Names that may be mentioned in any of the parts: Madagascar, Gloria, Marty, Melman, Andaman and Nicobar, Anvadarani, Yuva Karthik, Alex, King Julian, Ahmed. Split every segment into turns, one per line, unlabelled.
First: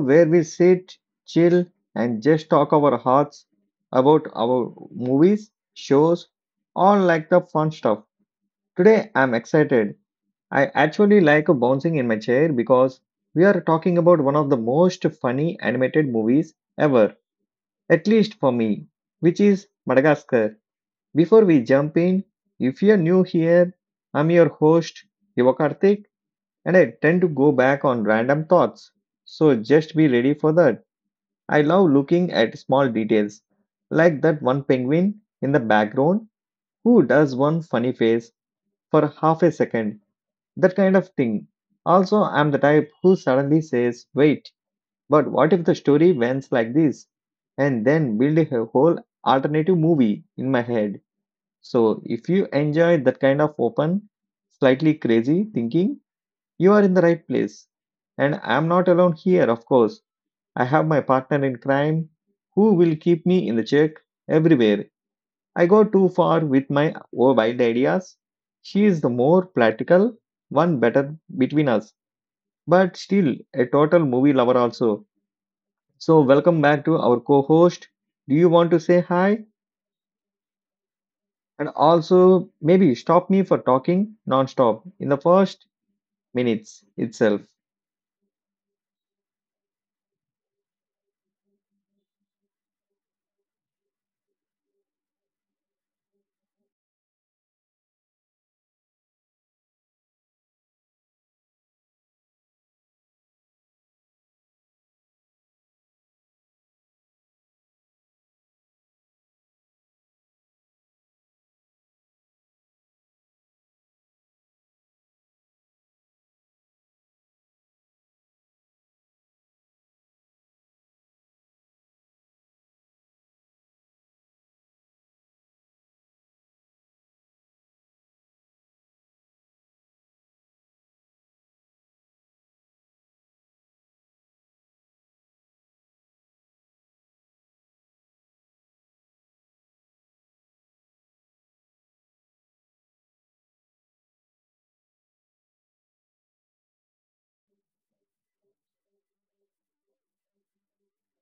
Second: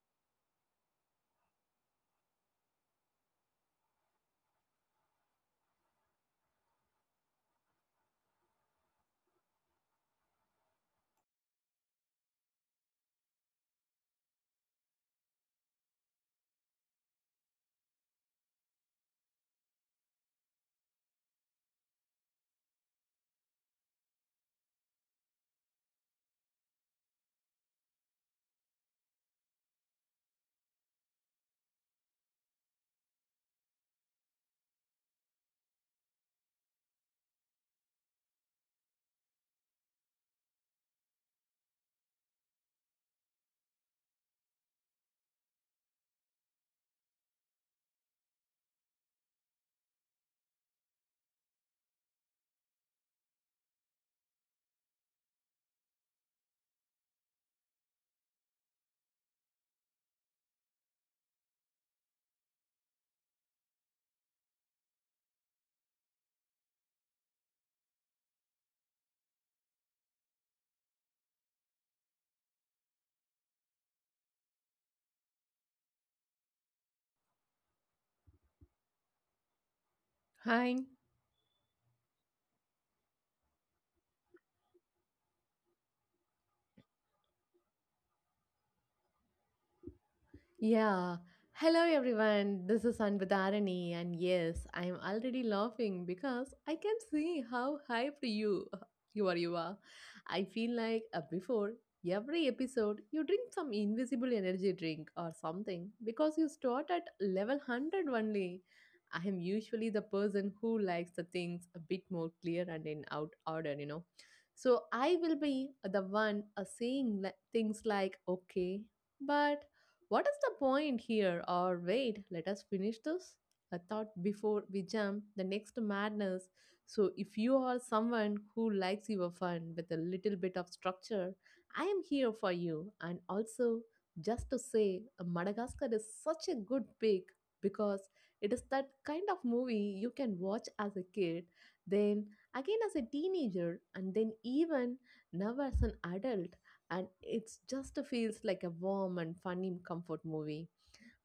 where we sit, chill, and just talk our hearts about our movies, shows, all like the fun stuff. Today, I'm excited. I actually like bouncing in my chair because we are talking about one of the most funny animated movies ever, at least for me, which is Madagascar. Before we jump in, if you're new here, I'm your host, Yuva Karthik, and I tend to go back on random thoughts. So just be ready for that. I love looking at small details, like that one penguin in the background who does one funny face for half a second, that kind of thing. Also, I'm the type who suddenly says, wait, but what if the story ends like this? And then build a whole alternative movie in my head. So if you enjoy that kind of open, slightly crazy thinking, you are in the right place. And I'm not alone here, of course. I have my partner in crime who will keep me in the check everywhere. I go too far with my wild ideas. She is the more practical one, better between us, but still a total movie lover also. So, welcome back to our co host. Do you want to say hi?
Hi.
And also, maybe stop me for talking non stop in the first minutes itself.
Yeah. Hello, everyone. This is Anvadarani, and yes, I am already laughing because I can see how hyped you are. You are. I feel like before every episode, you drink some invisible energy drink or something because you start at level 100 only. I am usually the person who likes the things a bit more clear and in out order, you know. So I will be the one saying things like okay, but what is the point here? Or wait, let us finish this. A thought before we jump the next madness. So, if you are someone who likes your fun with a little bit of structure, I am here for you. And also, just to say, Madagascar is such a good pick because it is that kind of movie you can watch as a kid, then again as a teenager, and then even now as an adult, and it's just feels like a warm and funny comfort movie.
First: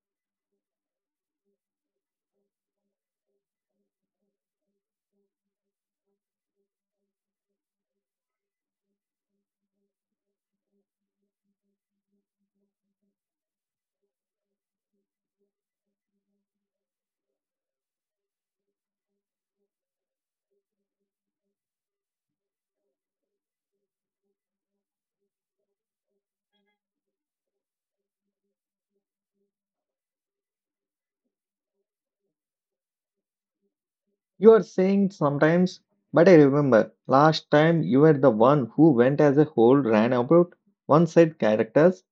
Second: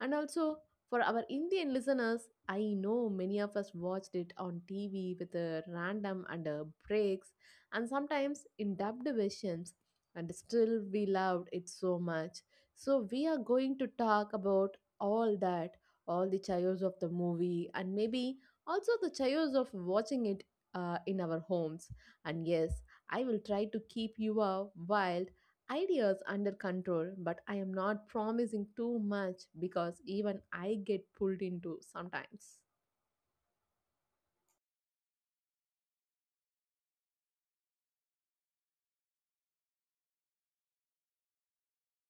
And also, for our Indian listeners, I know many of us watched it on TV with a random and breaks, and sometimes in dubbed versions, and still we loved it so much. So we are going to talk about all that, all the chaos of the movie, and maybe also the chaos of watching it in our homes. And yes, I will try to keep you wild ideas under control, but I am not promising too much because even I get pulled into sometimes.
You are saying sometimes, but I remember last time you were the one who went as a whole ran about one side characters,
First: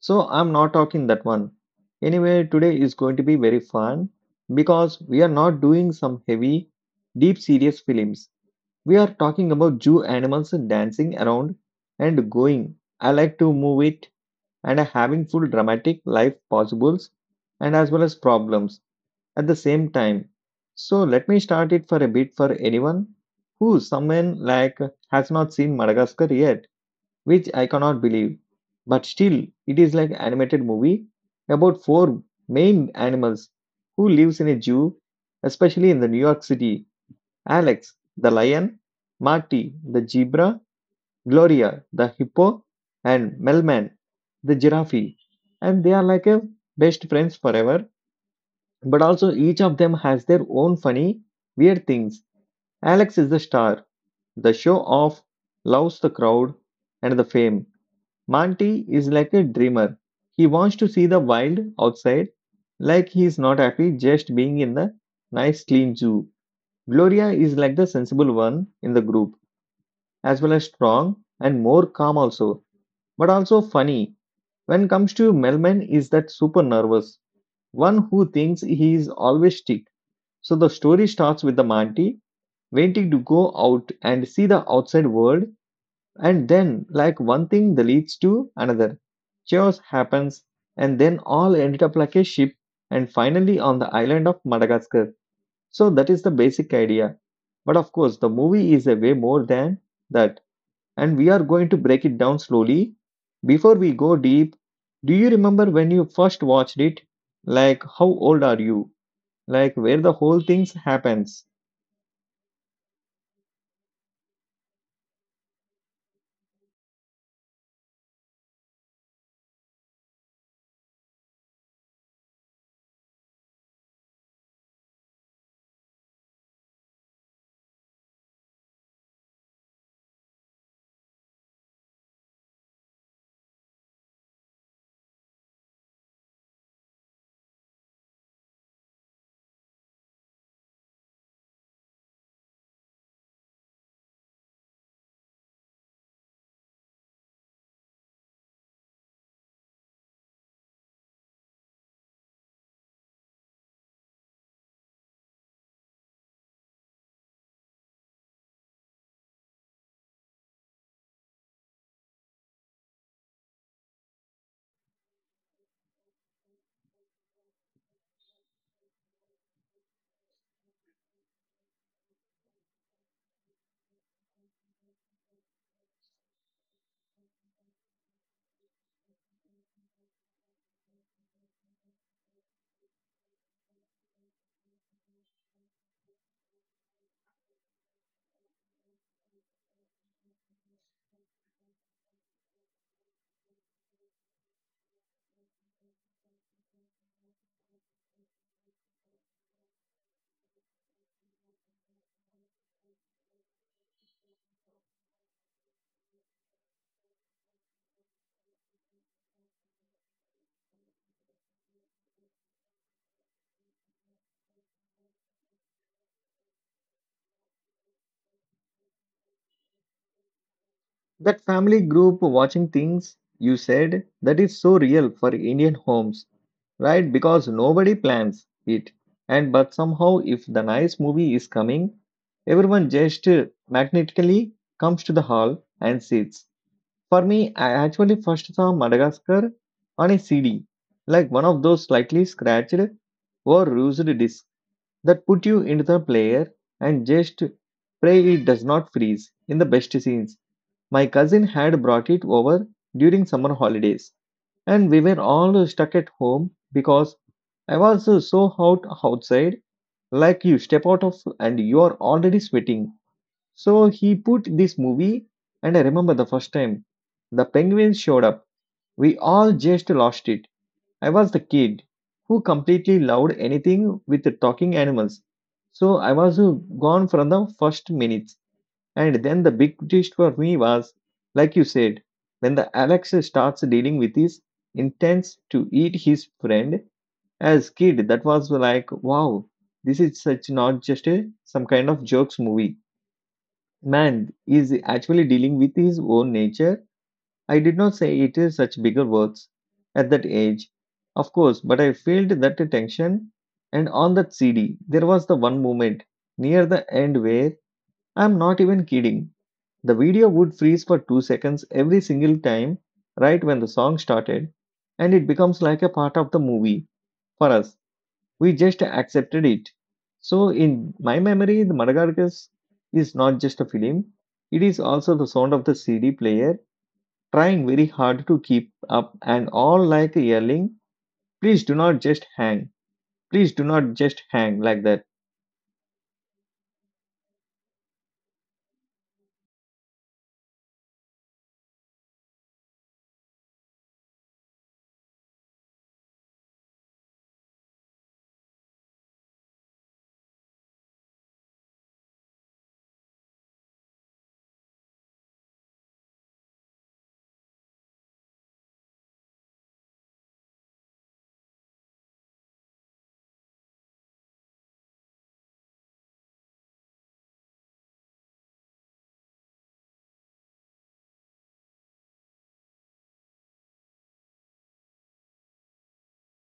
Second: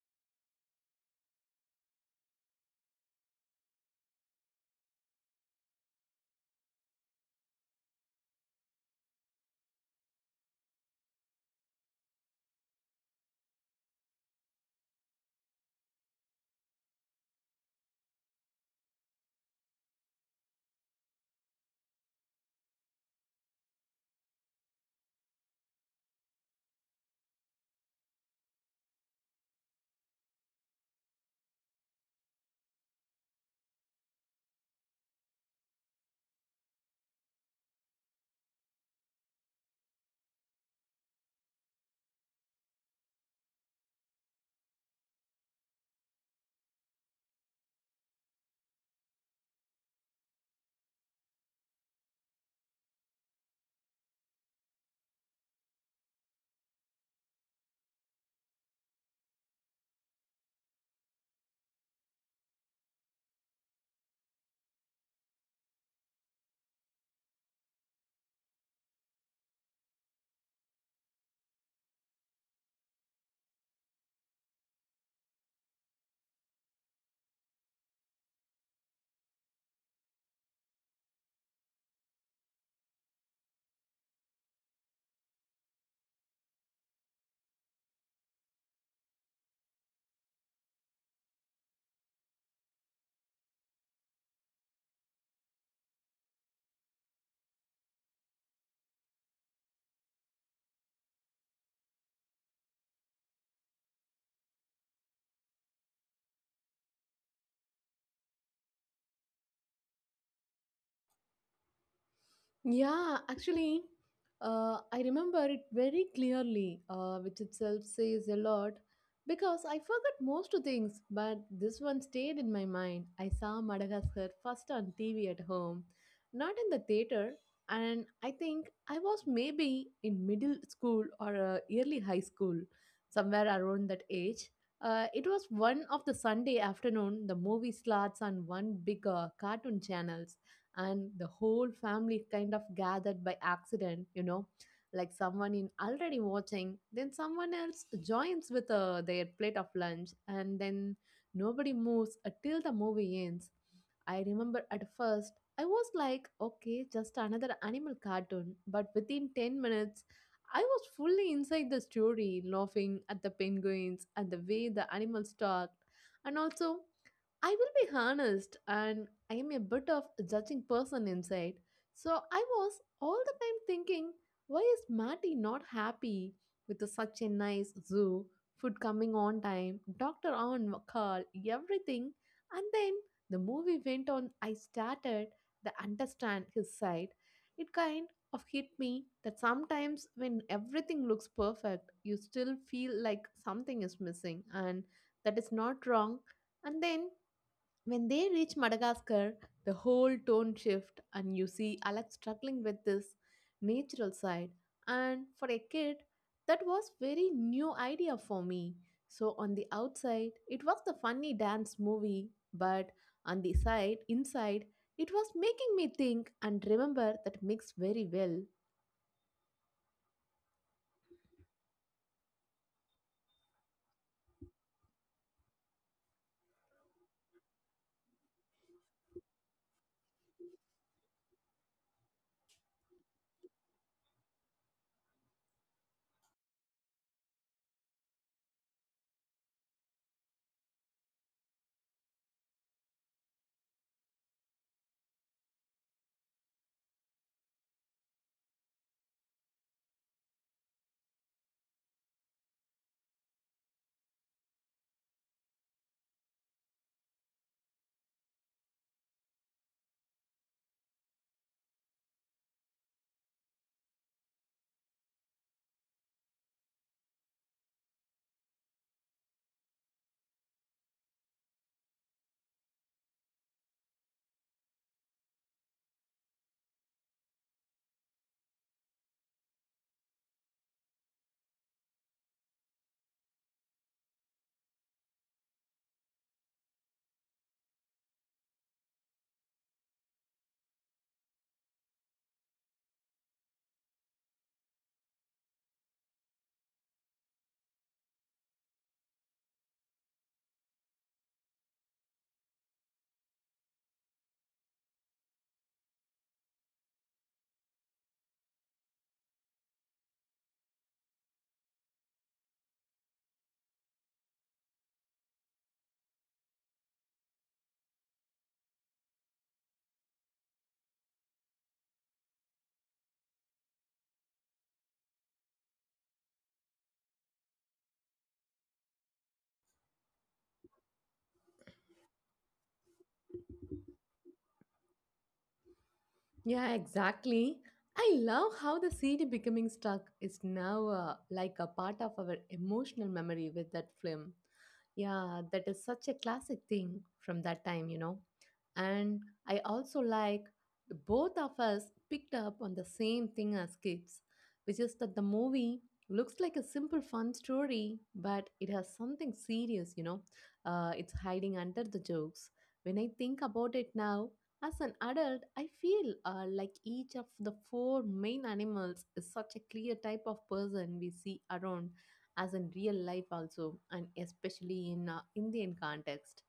so I'm not talking that one. Anyway, today is going to be very fun because we are not doing some heavy, deep, serious films. We are talking about zoo animals dancing around and going. I like to move it and having full dramatic life possibles and as well as problems at the same time. So let me start it for a bit for anyone who someone like has not seen Madagascar yet, which I cannot believe. But still, it is like animated movie about four main animals who lives in a zoo, especially in the New York City. Alex, the lion, Marty, the zebra, Gloria, the hippo, and Melman, the giraffe. And they are like a best friends forever, but also, each of them has their own funny, weird things. Alex is the star, the show off, loves the crowd and the fame. Monty is like a dreamer. He wants to see the wild outside, like he's not happy just being in the nice, clean zoo. Gloria is like the sensible one in the group, as well as strong and more calm, also, but also funny. When comes to Melman, is that super nervous one who thinks he is always sick. So the story starts with the Monty wanting to go out and see the outside world, and then, like one thing that leads to another. Chaos happens, and then all ended up like a ship, and finally on the island of Madagascar. So that is the basic idea. But of course, the movie is a way more than that, and we are going to break it down slowly. Before we go deep, do you remember when you first watched it? Like, how old are you? Like, where the whole thing happens?
Yeah, actually, I remember it very clearly, which itself says a lot because I forgot most things, but this one stayed in my mind. I saw Madagascar first on TV at home, not in the theater, and I think I was maybe in middle school or early high school, somewhere around that age. It was one of the Sunday afternoon. The movie slots on one big cartoon channel, and the whole family kind of gathered by accident, you know. Like someone in already watching, then someone else joins with their plate of lunch, and then nobody moves until the movie ends. I remember at first I was like, okay, just another animal cartoon, but within 10 minutes I was fully inside the story, laughing at the penguins and the way the animals talked. And also, I will be honest, and I am a bit of a judging person inside. So I was all the time thinking, why is Matty not happy with the such a nice zoo, food coming on time, doctor on call, everything? And then the movie went on. I started to understand his side. It kind of hit me that sometimes when everything looks perfect, you still feel like something is missing, and that is not wrong. And then when they reach Madagascar, the whole tone shift and you see Alex struggling with this natural side. And for a kid, that was very new idea for me. So on the outside, it was the funny dance movie, but on the side, inside, it was making me think and remember that mix very well.
That family group watching things you said that is so real for Indian homes, right? Because nobody plans it. And but somehow, if the nice movie is coming, everyone just magnetically comes to the hall and sits. For me, I actually first saw Madagascar on a CD, like one of those slightly scratched or used discs that put you into the player and just pray it does not freeze in the best scenes. My cousin had brought it over during summer holidays, and we were all stuck at home because I was so hot outside. Like you step out of and you are already sweating. So he put this movie, and I remember the first time the penguins showed up. We all just lost it. I was the kid who completely loved anything with the talking animals. So I was gone from the first minute. And then the big twist for me was, like you said, when the Alex starts dealing with his intents to eat his friend as kid, that was like, wow, this is such not just a some kind of jokes movie. Man is actually dealing with his own nature. I did not say it is such bigger words at that age, of course, but I felt that tension. And on that CD, there was the one moment near the end where, I'm not even kidding, the video would freeze for 2 seconds every single time, right when the song started, and it becomes like a part of the movie for us. We just accepted it. So, in my memory, the Madagascar is not just a film, it is also the sound of the CD player trying very hard to keep up and all like yelling, please do not just hang, please do not just hang like that.
Yeah, exactly. I love how the CD becoming stuck is now like a part of our emotional memory with that film. Yeah, that is such a classic thing from that time, you know. And I also like both of us picked up on the same thing as kids, which is that the movie looks like a simple fun story, but it has something serious, you know. It's hiding under the jokes. When I think about it now, as an adult, I feel like each of the four main animals is such a clear type of person we see around, as in real life also, and especially in Indian context.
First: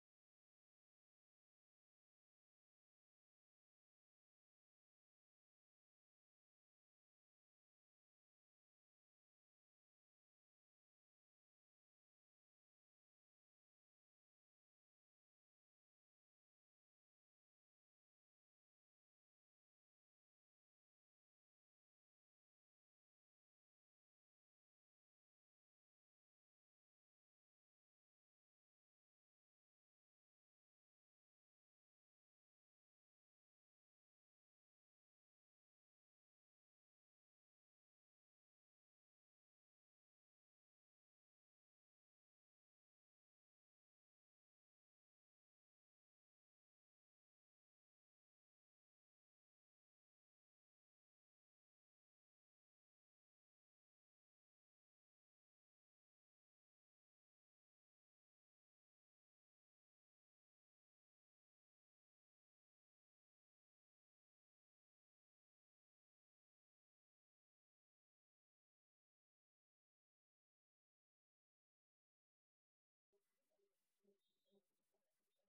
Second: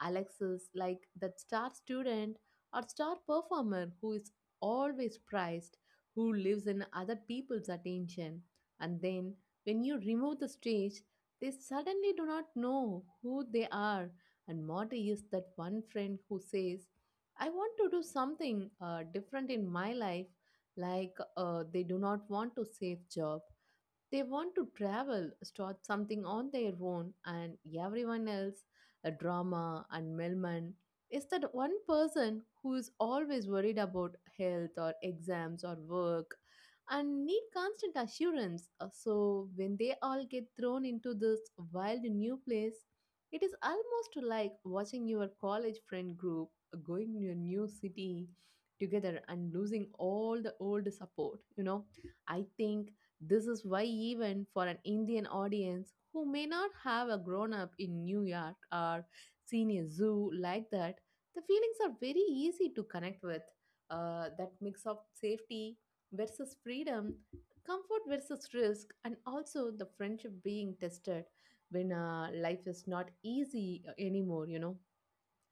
Alex is like that star student or star performer who is always prized, who lives in other people's attention, and then when you remove the stage, they suddenly do not know who they are. And Morty is that one friend who says, I want to do something different in my life, like they do not want to save job. They want to travel, start something on their own, and everyone else, a drama. And Melman is that one person who is always worried about health or exams or work and need constant assurance. So when they all get thrown into this wild new place, it is almost like watching your college friend group going to a new city together and losing all the old support, you know. I think this is why, even for an Indian audience who may not have a grown up in New York or seen a zoo like that, the feelings are very easy to connect with. That mix of safety versus freedom, comfort versus risk, and also the friendship being tested when life is not easy anymore, you know,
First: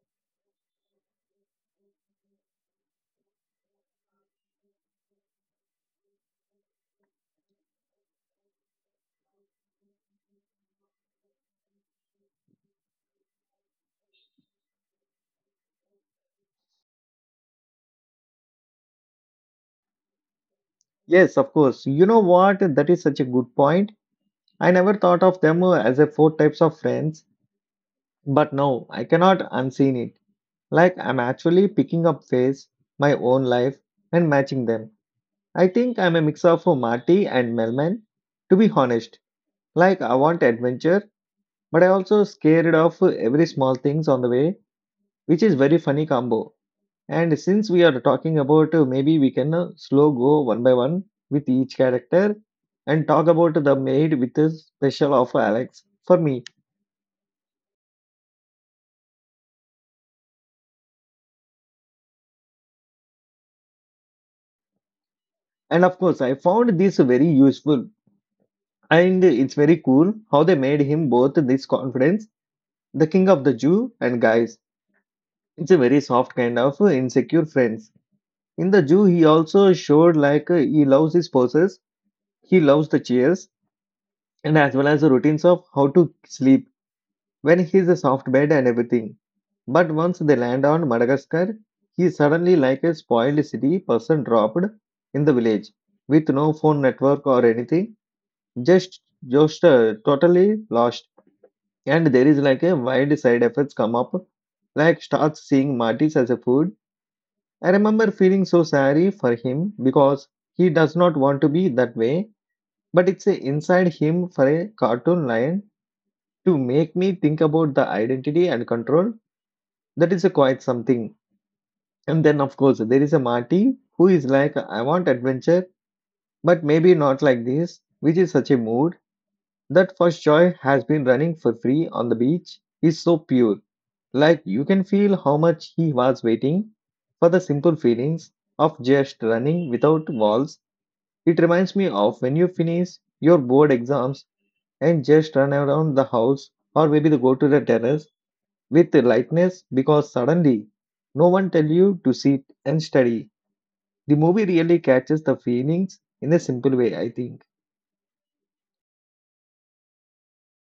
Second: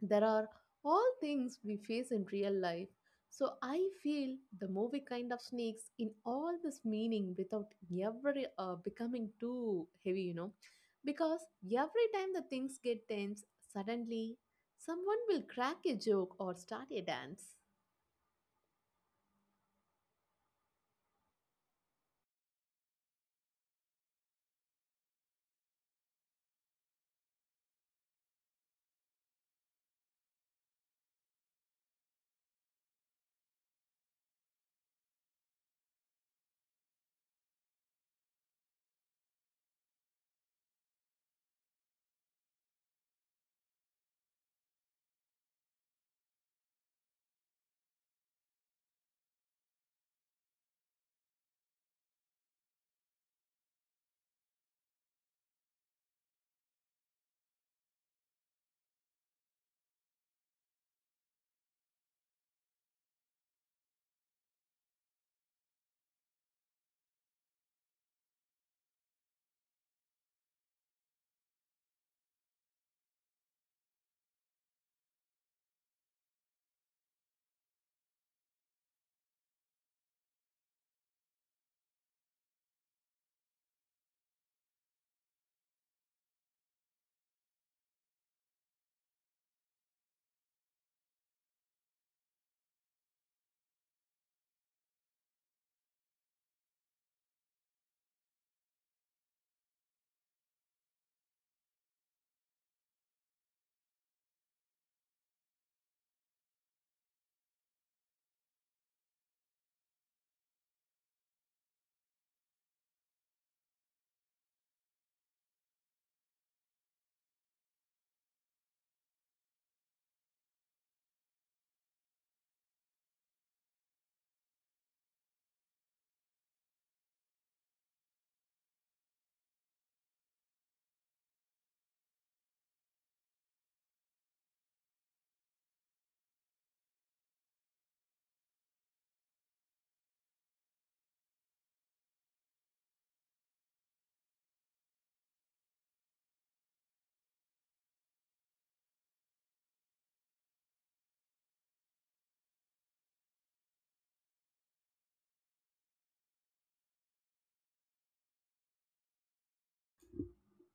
there are all things we face in real life. So I feel the movie kind of sneaks in all this meaning without ever becoming too heavy, you know. Because every time the things get tense, suddenly someone will crack a joke or start a dance.
Yes, of course. You know what? That is such a good point. I never thought of them as a four types of friends. But now I cannot unseen it. Like I'm actually picking up face, my own life, and matching them. I think I'm a mix of a Marty and Melman, to be honest. Like I want adventure, but I also scared of every small things on the way, which is very funny combo. And since we are talking about maybe we can slow go one by one with each character and talk about the maid with a special offer Alex for me. And of course, I found this very useful. And it's very cool how they made him both this confidence, the king of the Jew and guys. It's a very soft kind of insecure friends. In the Jew, he also showed like he loves his poses, he loves the chairs, and as well as the routines of how to sleep when he's a soft bed and everything. But once they land on Madagascar, he suddenly like a spoiled city person dropped in the village with no phone network or anything, just totally lost. And there is like a wild side effects come up, like starts seeing Martis as a food. I remember feeling so sorry for him because he does not want to be that way, but it's a inside him for a cartoon lion to make me think about the identity and control. That is a quite something. And then of course there is a Marty who is like I want adventure, but maybe not like this, which is such a mood. That first joy has been running for free on the beach is so pure. Like you can feel how much he was waiting for the simple feelings of just running without walls. It reminds me of when you finish your board exams and just run around the house or maybe to go to the terrace with lightness because suddenly no one tell you to sit and study. The movie really catches the feelings in a simple way, I think.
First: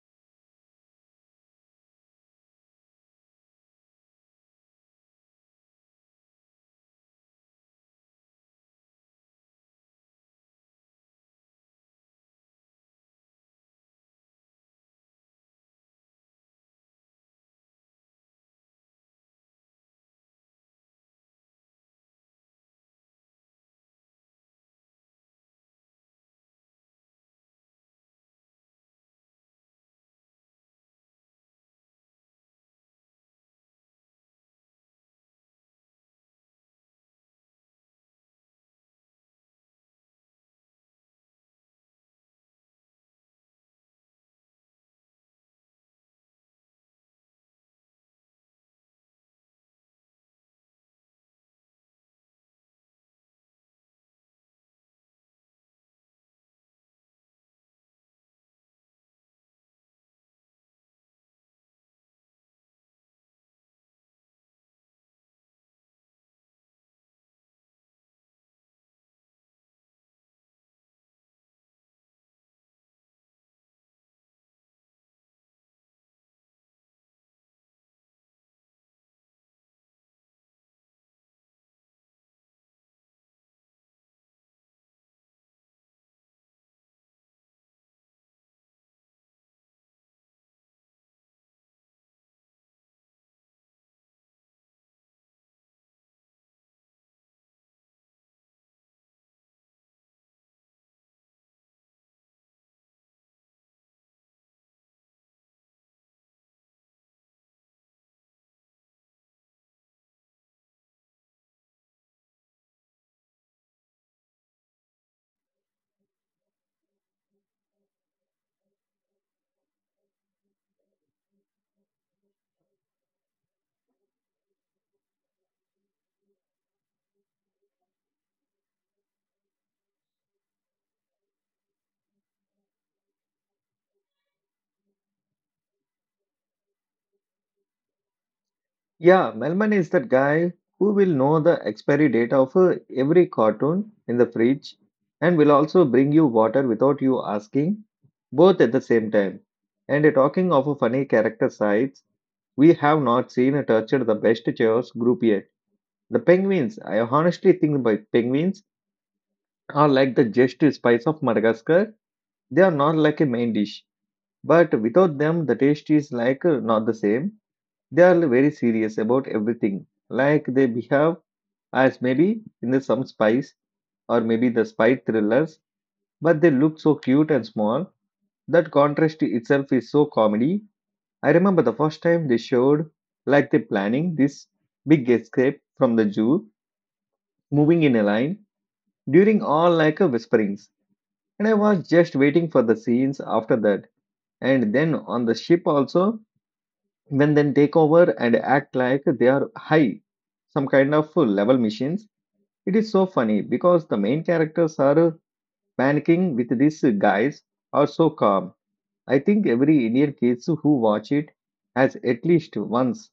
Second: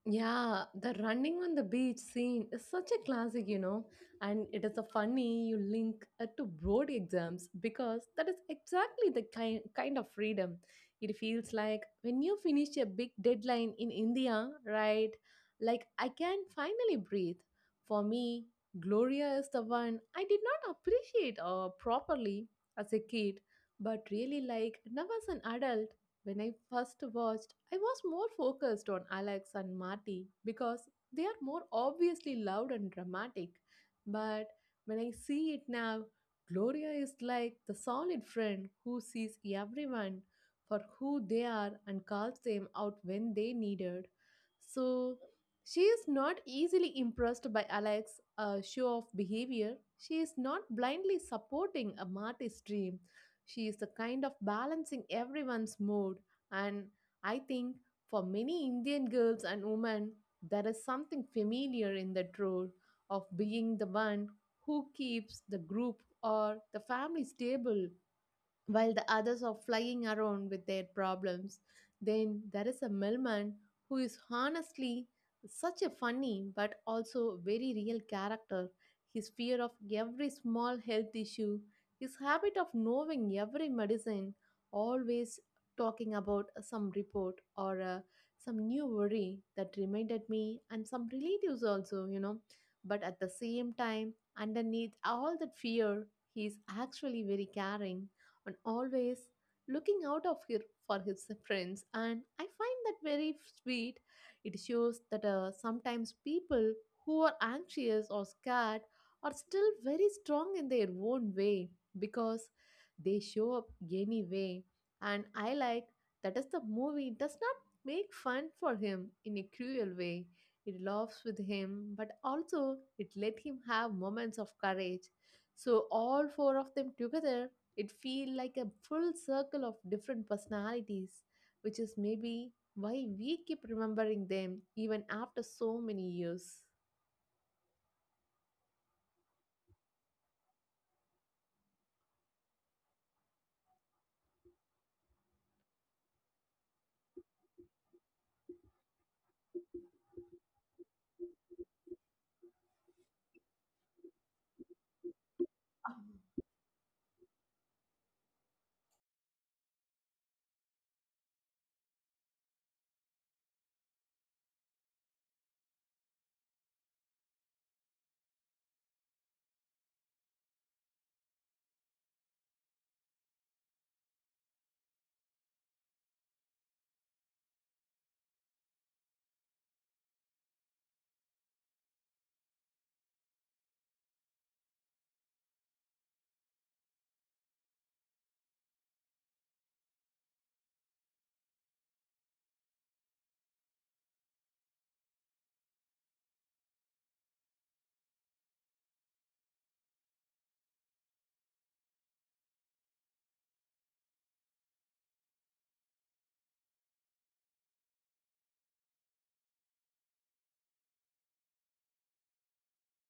Yeah, the running on the beach scene is such a classic, you know, and it is a funny you link it to board exams because that is exactly the kind of freedom. It feels like when you finish a big deadline in India, right? Like I can finally breathe. For me, Gloria is the one I did not appreciate properly as a kid, but really like now as an adult. When I first watched, I was more focused on Alex and Marty because they are more obviously loud and dramatic. But when I see it now, Gloria is like the solid friend who sees everyone for who they are and calls them out when they needed. So she is not easily impressed by Alex's show of behavior. She is not blindly supporting a Marty's dream. She is the kind of balancing everyone's mood, and I think for many Indian girls and women, there is something familiar in that role of being the one who keeps the group or the family stable while the others are flying around with their problems. Then there is a millman who is honestly such a funny but also very real character. His fear of every small health issue, his habit of knowing every medicine, always talking about some report or some new worry that reminded me and some relatives also, you know. But at the same time, underneath all that fear, he is actually very caring and always looking out of her for his friends, and I find that very sweet. It shows that sometimes people who are anxious or scared are still very strong in their own way because they show up anyway. And I like that is the movie does not make fun for him in a cruel way. It laughs with him, but also it let him have moments of courage. So all four of them together, it feel like a full circle of different personalities, which is maybe why we keep remembering them even after so many years.
Yeah, Melman is that guy who will know the expiry date of every cartoon in the fridge and will also bring you water without you asking, both at the same time. And talking of funny character sides, we have not seen tortured the best chaos group yet. The penguins, I honestly think by penguins are like the just spice of Madagascar. They are not like a main dish, but without them, the taste is like not the same. They are very serious about everything like they behave as maybe in the some spice or maybe the spy thrillers, but they look so cute and small. That contrast itself is so comedy. I remember the first time they showed like they planning this big escape from the zoo, moving in a line during all like a whisperings. And I was just waiting for the scenes after that. And then on the ship also, when then take over and act like they are high, some kind of level machines. It is so funny because the main characters are panicking with these guys are so calm. I think every Indian kids who watch it has at least once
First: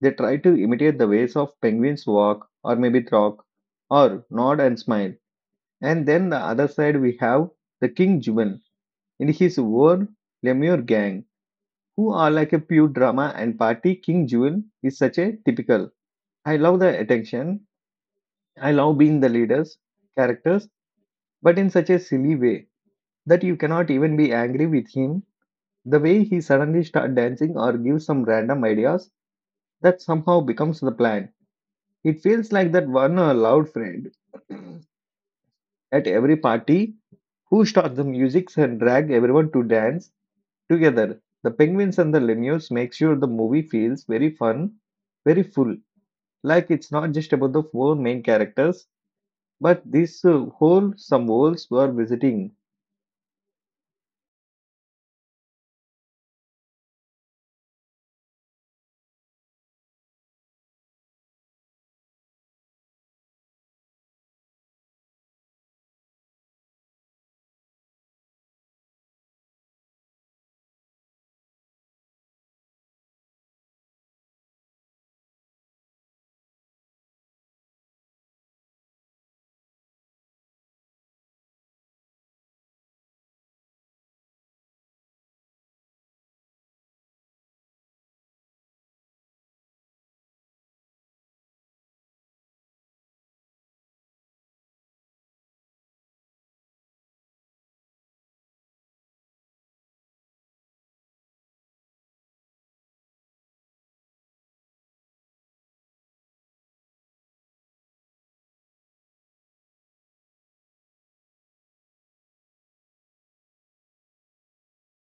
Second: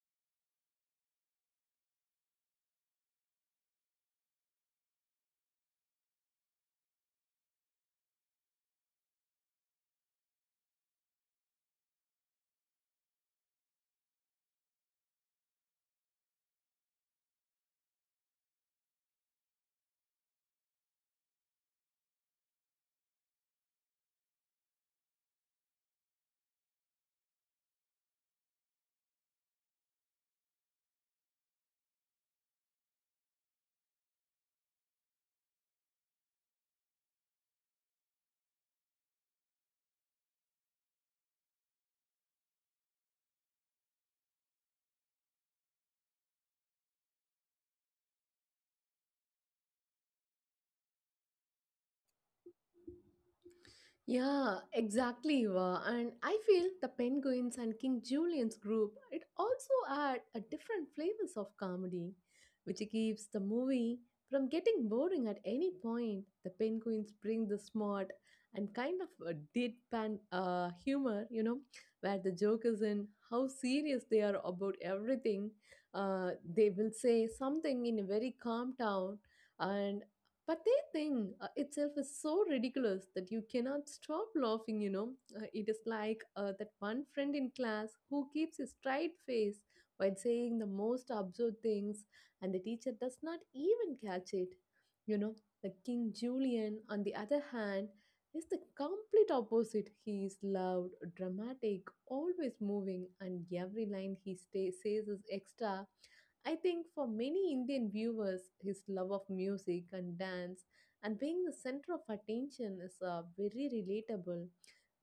they try to imitate the ways of penguins walk or maybe talk or nod and smile. And then the other side we have the King Juban in his own Lemur gang who are like a pure drama and party. King Juban is such a typical. I love the attention. I love being the leaders characters but in such a silly way that you cannot even be angry with him. The way he suddenly starts dancing or gives some random ideas that somehow becomes the plan. It feels like that one loud friend at every party who starts the music and drag everyone to dance together. The penguins and the lemurs make sure the movie feels very fun, very full. Like it's not just about the four main characters, but this whole some worlds were visiting.
Yeah, exactly. Eva. And I feel the Penguins and King Julian's group, it also add a different flavors of comedy, which keeps the movie from getting boring at any point. The Penguins bring the smart and kind of a deadpan humor, you know, where the joke is in how serious they are about everything. Uh, they will say something in a very calm tone, and but their thing itself is so ridiculous that you cannot stop laughing, you know. It is like that one friend in class who keeps a straight face while saying the most absurd things, and the teacher does not even catch it. You know, the King Julian, on the other hand, is the complete opposite. He is loud, dramatic, always moving, and every line he stay, says is extra. I think for many Indian viewers, his love of music and dance and being the center of attention is very relatable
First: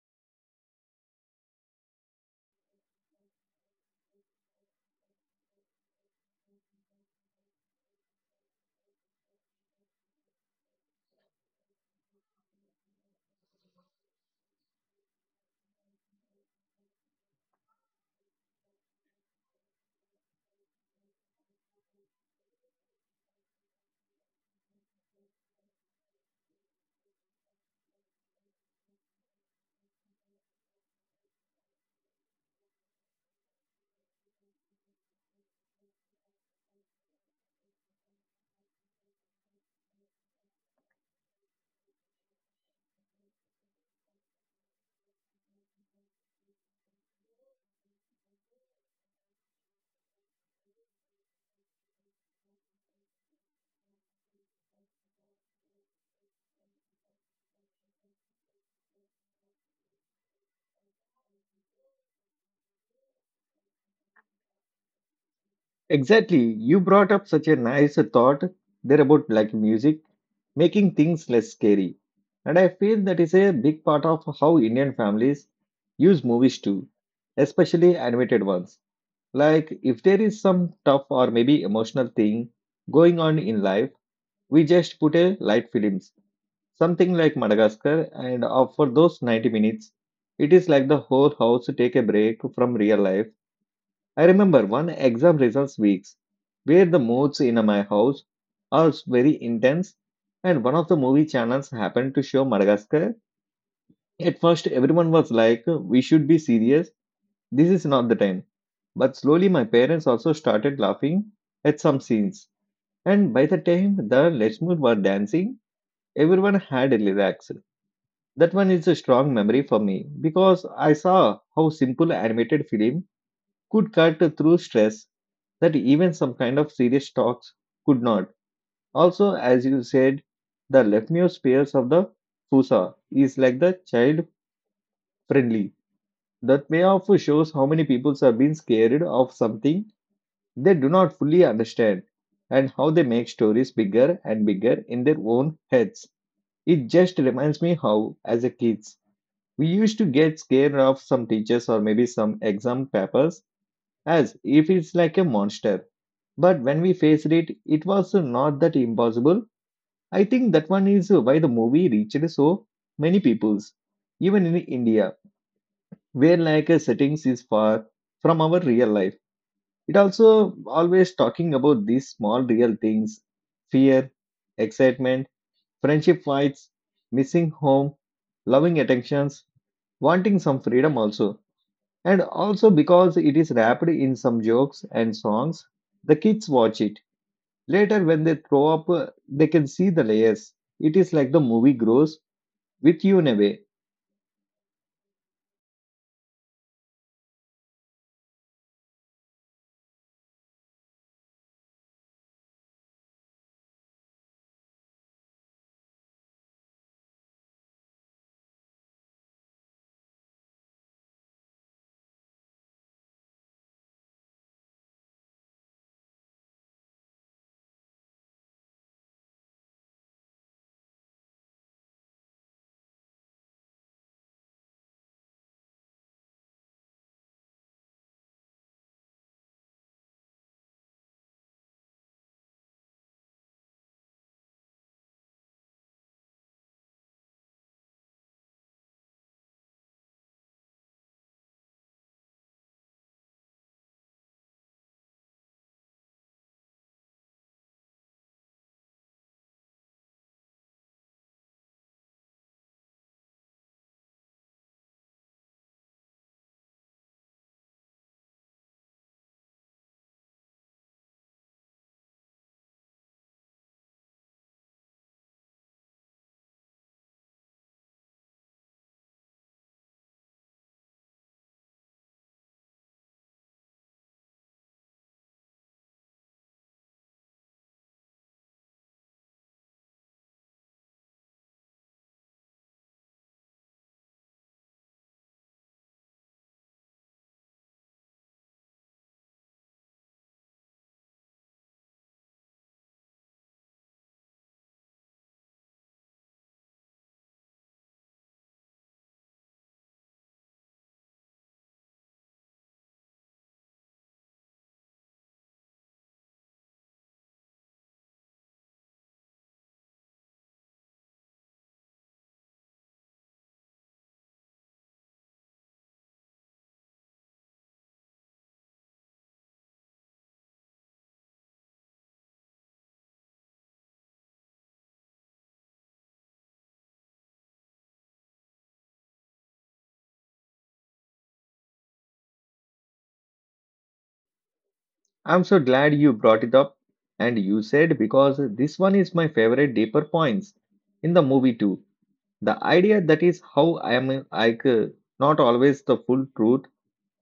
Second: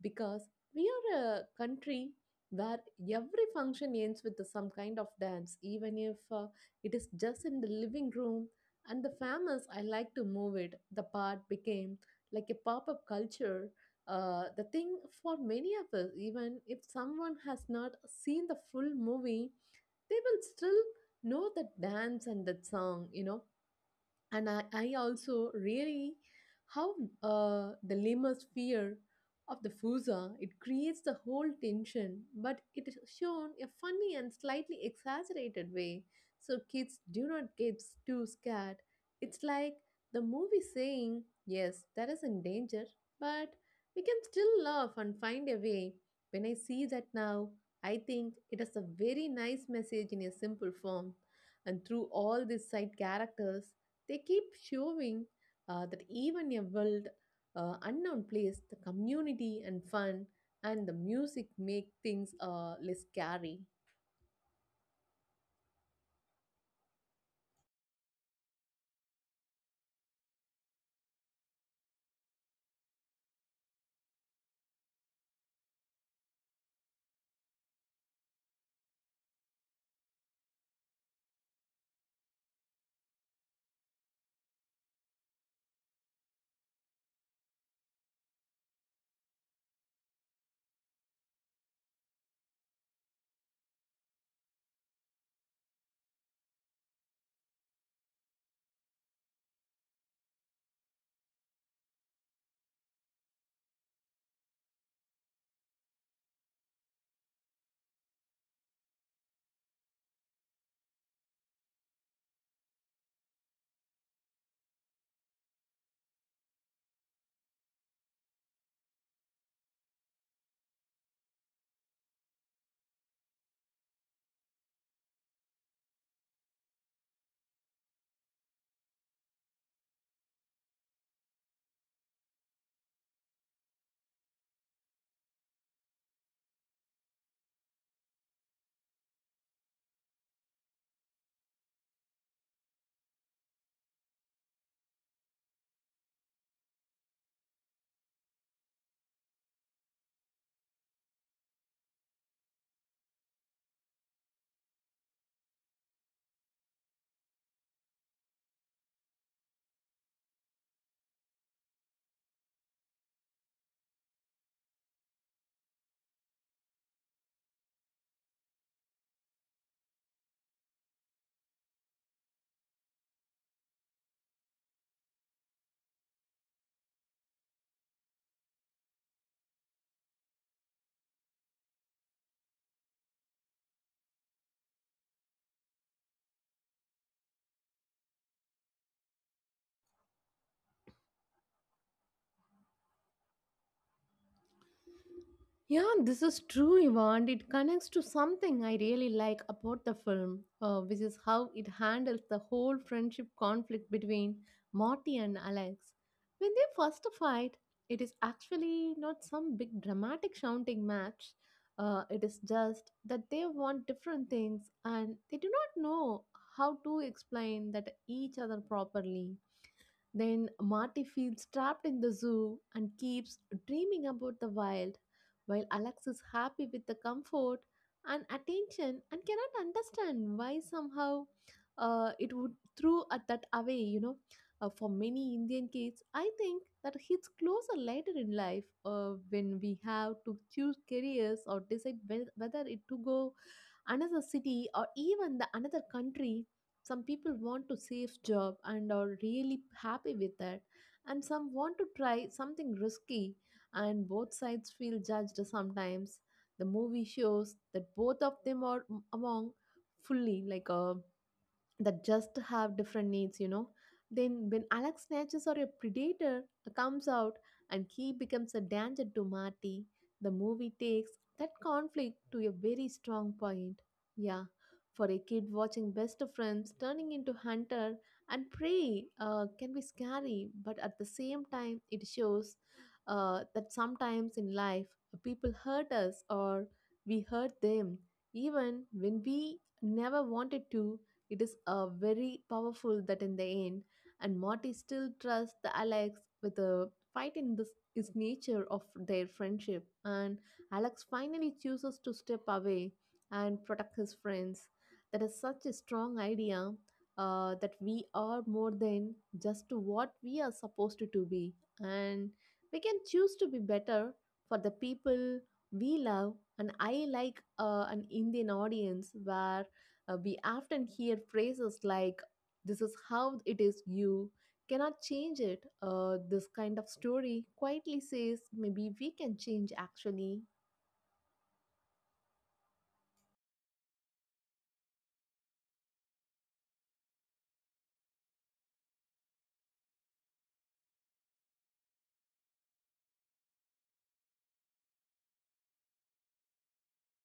because we are a country where every function ends with some kind of dance, even if it is just in the living room. And the famous I like to move it, the part became like a pop up culture. The thing for many of us, even if someone has not seen the full movie, they will still know that dance and that song. And I also really how the lemur's fear of the fusa, it creates the whole tension, but it is shown a funny and slightly exaggerated way so kids do not get too scared. It's like the movie saying yes, that is in danger, but we can still laugh and find a way. When I see that now, I think it is a very nice message in a simple form, and through all these side characters they keep showing that even a wild, unknown place, the community and fun and the music make things less scary.
Exactly. You brought up such a nice thought there about like music, making things less scary. And I feel that is a big part of how Indian families use movies too, especially animated ones. Like if there is some tough or maybe emotional thing going on in life, we just put a light films, something like Madagascar, and for those 90 minutes, it is like the whole house take a break from real life. I remember one exam results weeks where the moods in my house are very intense, and one of the movie channels happened to show Madagascar. At first everyone was like, we should be serious, this is not the time, but slowly my parents also started laughing at some scenes, and by the time the Lechmur were dancing, everyone had relaxed. That one is a strong memory for me because I saw how simple animated film could cut through stress that even some kind of serious talks could not. Also, as you said, the Lepneus pairs of the Fusa is like the child friendly. That may also shows how many people are being scared of something they do not fully understand and how they make stories bigger and bigger in their own heads. It just reminds me how, as a kids, we used to get scared of some teachers or maybe some exam papers as if it's like a monster. But when we faced it, it was not that impossible. I think that one is why the movie reached so many peoples, even in India, where like a settings is far from our real life. It also always talking about these small real things: fear, excitement, friendship fights, missing home, loving attentions, wanting some freedom also. And also because it is wrapped in some jokes and songs, the kids watch it. Later, when they throw up, they can see the layers. It is like the movie grows with you in a way.
Yeah, this is true, Ivan. It connects to something I really like about the film, which is how it handles the whole friendship conflict between Marty and Alex. When they first fight, it is actually not some big dramatic shouting match. It is just that they want different things and they do not know how to explain that each other properly. Then Marty feels trapped in the zoo and keeps dreaming about the wild, while Alex is happy with the comfort and attention and cannot understand why somehow it would throw at that away, you know. For many Indian kids, I think that hits closer later in life when we have to choose careers or decide whether it to go another city or even the another country. Some people want to safe job and are really happy with that, and some want to try something risky, and both sides feel judged sometimes. The movie shows that both of them are among fully like a that just have different needs, you know. Then, when Alex snatches or a predator comes out and he becomes a danger to Marty, the movie takes that conflict to a very strong point. Yeah, for a kid watching best of friends turning into hunter and prey can be scary, but at the same time, it shows that sometimes in life people hurt us or we hurt them, even when we never wanted to. It is very powerful that in the end, and Marty still trusts the Alex with a fight in this is nature of their friendship, and Alex finally chooses to step away and protect his friends. That is such a strong idea that we are more than just to what we are supposed to be, and we can choose to be better for the people we love. And I like an Indian audience where we often hear phrases like, "This is how it is, you cannot change it." This kind of story quietly says, "Maybe we can change actually."
I'm so glad you brought it up and you said because this one is my favorite deeper points in the movie too. The idea that is how I am not always the full truth,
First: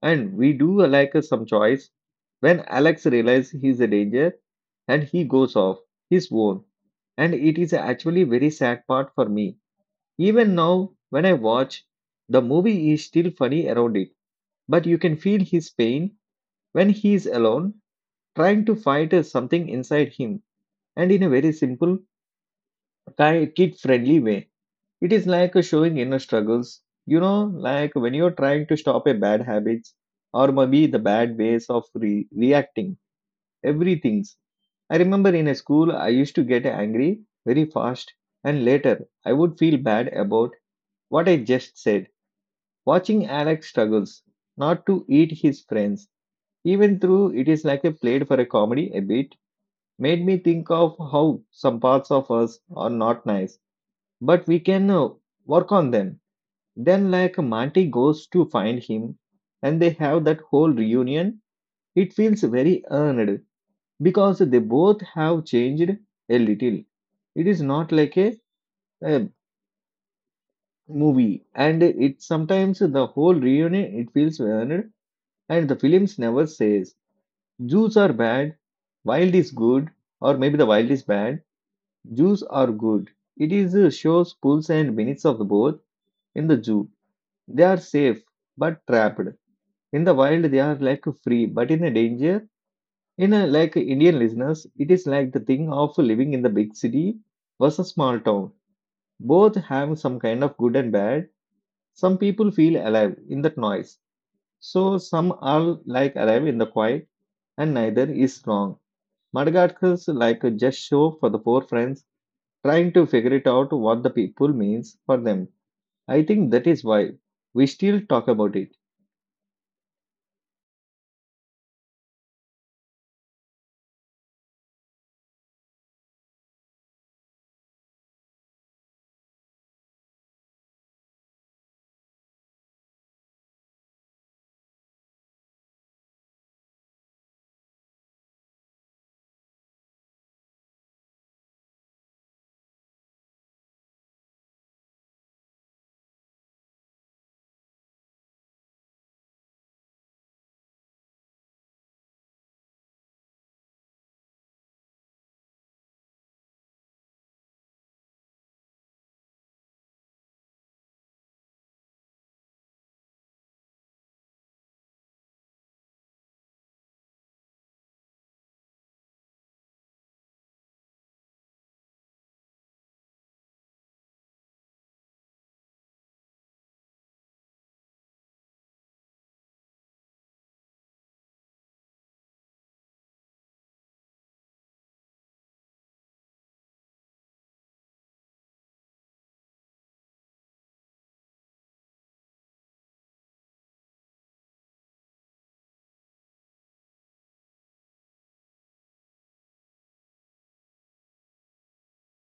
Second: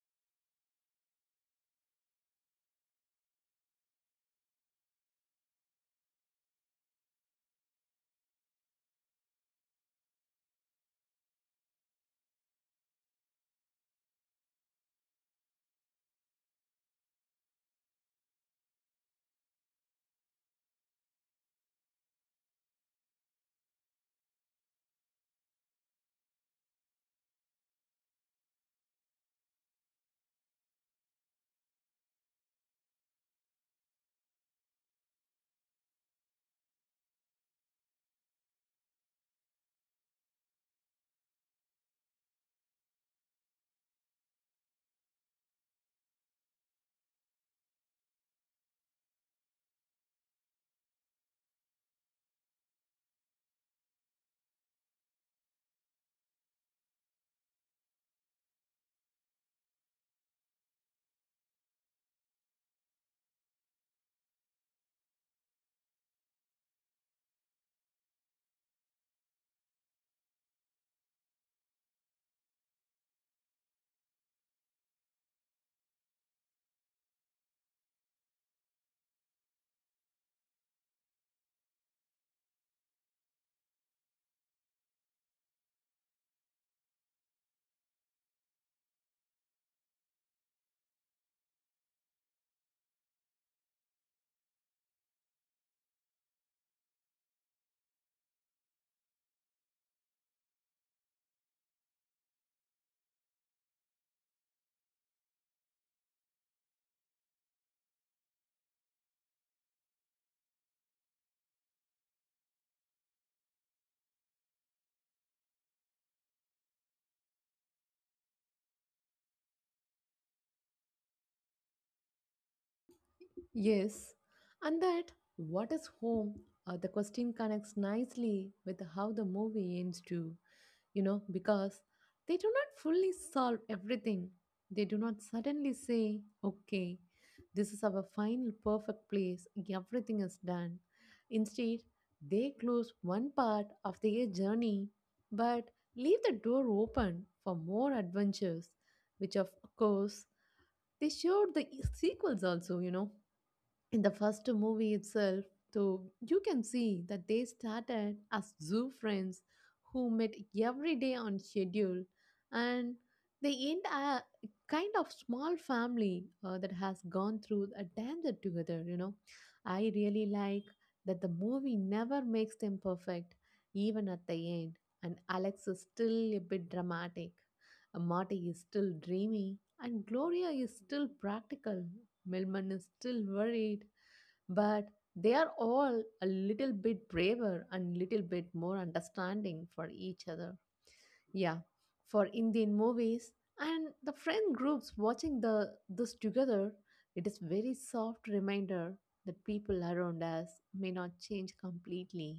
and we do some choice. When Alex realizes he's a danger and he goes off his own, and it is actually very sad part for me. Even now, when I watch, the movie is still funny around it, but you can feel his pain when he is alone, trying to fight something inside him, and in a very simple, kid friendly way. It is like showing inner struggles. You know, like when you're trying to stop a bad habits or maybe the bad ways of reacting, everything's. I remember in a school, I used to get angry very fast, and later I would feel bad about what I just said. Watching Alex struggles not to eat his friends, even though it is like a played for a comedy a bit, made me think of how some parts of us are not nice, but we can work on them. Then, like Monty goes to find him, and they have that whole reunion. It feels very earned because they both have changed a little. It is not like a movie, and it sometimes the whole reunion it feels earned. And the films never says Jews are bad, wild is good, or maybe the wild is bad, Jews are good. It is shows pulls and benefits of the both. In the Jew, they are safe but trapped. In the wild, they are like free but in a danger. In a, like Indian listeners, it is like the thing of living in the big city versus small town. Both have some kind of good and bad. Some people feel alive in that noise. So some are like alive in the quiet, and neither is wrong. Madagascar's like a just show for the four friends trying to figure it out what the people means for them. I think that is why we still talk about it.
Yes. And that, what is home? The question connects nicely with how the movie ends too, you know, because they do not fully solve everything. They do not suddenly say, okay, this is our final perfect place, everything is done. Instead, they close one part of their journey but leave the door open for more adventures, which of course they showed the sequels also, you know. In the first movie itself, though, you can see that they started as zoo friends who met every day on schedule, and they end a kind of small family that has gone through a danger together, you know. I really like that the movie never makes them perfect. Even at the end, and Alex is still a bit dramatic. Marty is still dreamy, and Gloria is still practical. Milman is still worried, but they are all a little bit braver and little bit more understanding for each other. Yeah, for Indian movies and the friend groups watching the this together, it is very soft reminder that people around us may not change completely,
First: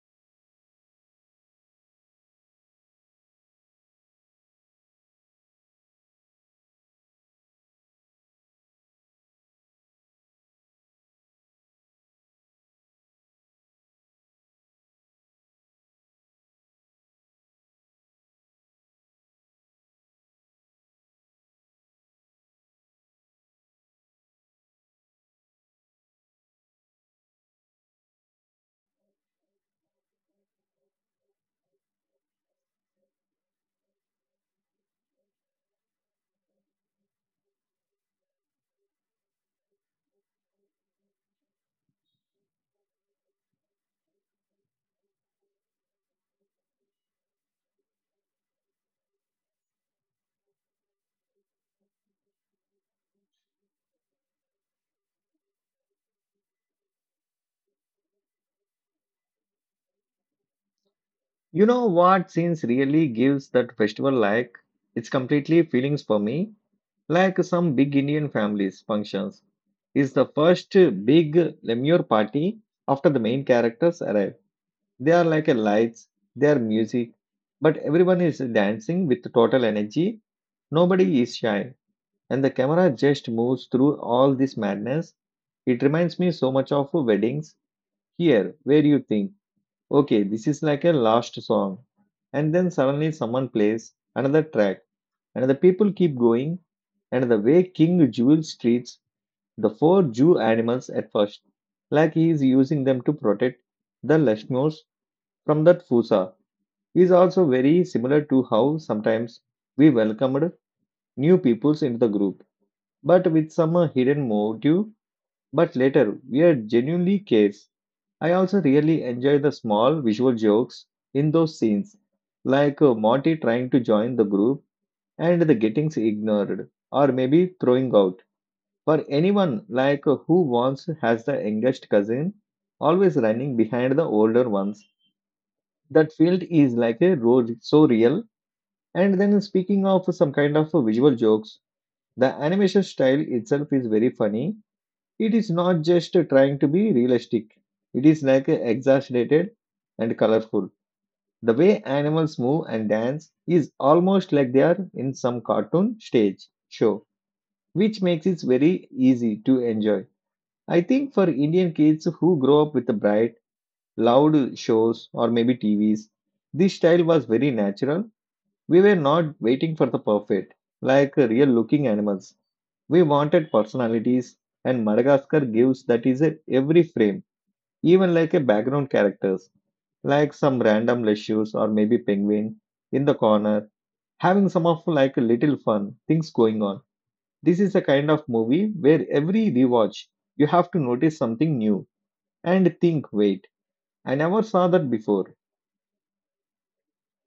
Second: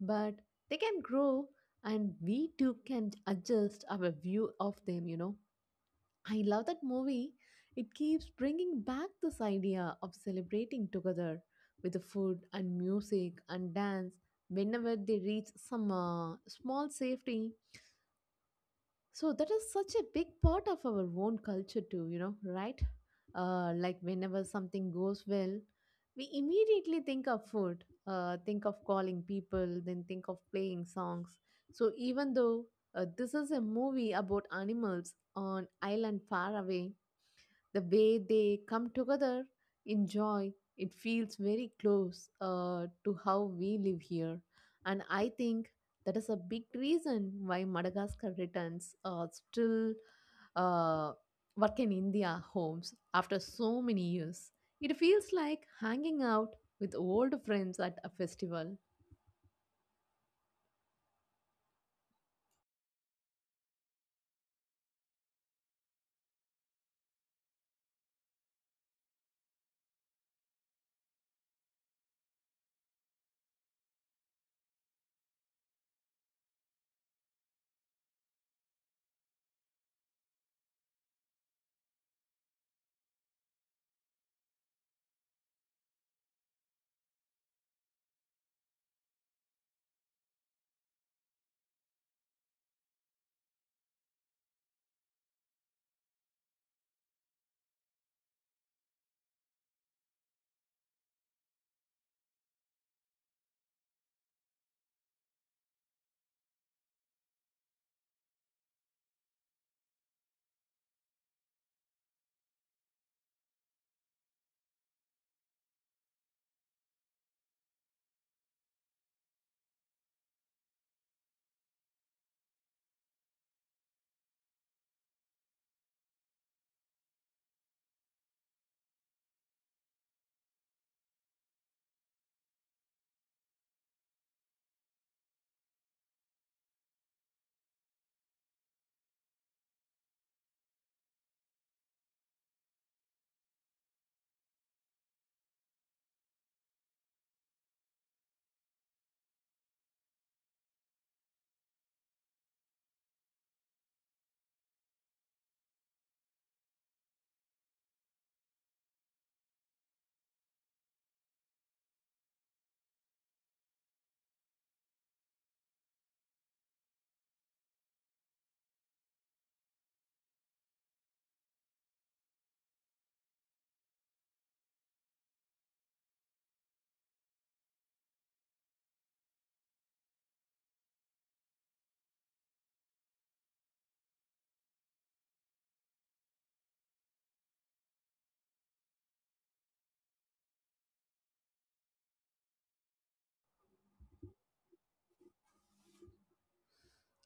but they can grow, and we too can adjust our view of them, you know. I love that movie. It keeps bringing back this idea of celebrating together with the food and music and dance whenever they reach some small safety. So that is such a big part of our own culture too, you know, right? Like whenever something goes well, we immediately think of food, think of calling people, then think of playing songs. So even though this is a movie about animals on island far away, the way they come together enjoy, it feels very close to how we live here. And I think that is a big reason why Madagascar returns still uh, work in India homes after so many years. It feels like hanging out with old friends at a festival.
You know what scenes really gives that festival like? It's completely feelings for me, like some big Indian families functions. Is the first big Lemur party after the main characters arrive. They are like a lights, they are music, but everyone is dancing with total energy. Nobody is shy, and the camera just moves through all this madness. It reminds me so much of weddings here, where you think, okay, this is like a last song, and then suddenly someone plays another track, and the people keep going. And the way King Jules treats the four Jew animals at first, like he is using them to protect the Lashmos from that Fusa, is also very similar to how sometimes we welcomed new peoples into the group but with some hidden motive, but later we are genuinely cares. I also really enjoy the small visual jokes in those scenes, like Monty trying to join the group and the getting ignored, or maybe throwing out. For anyone like who once has the youngest cousin, always running behind the older ones. That field is like a road so real. And then speaking of some kind of visual jokes, the animation style itself is very funny. It is not just trying to be realistic, it is like exaggerated and colorful. The way animals move and dance is almost like they are in some cartoon stage show, which makes it very easy to enjoy. I think for Indian kids who grow up with the bright, loud shows or maybe TVs, this style was very natural. We were not waiting for the perfect, like real looking animals. We wanted personalities, and Madagascar gives that is a every frame, even like a background characters, like some random leisures or maybe penguin in the corner, having some of like a little fun things going on. This is the kind of movie where every rewatch you have to notice something new and think, wait, I never saw that before.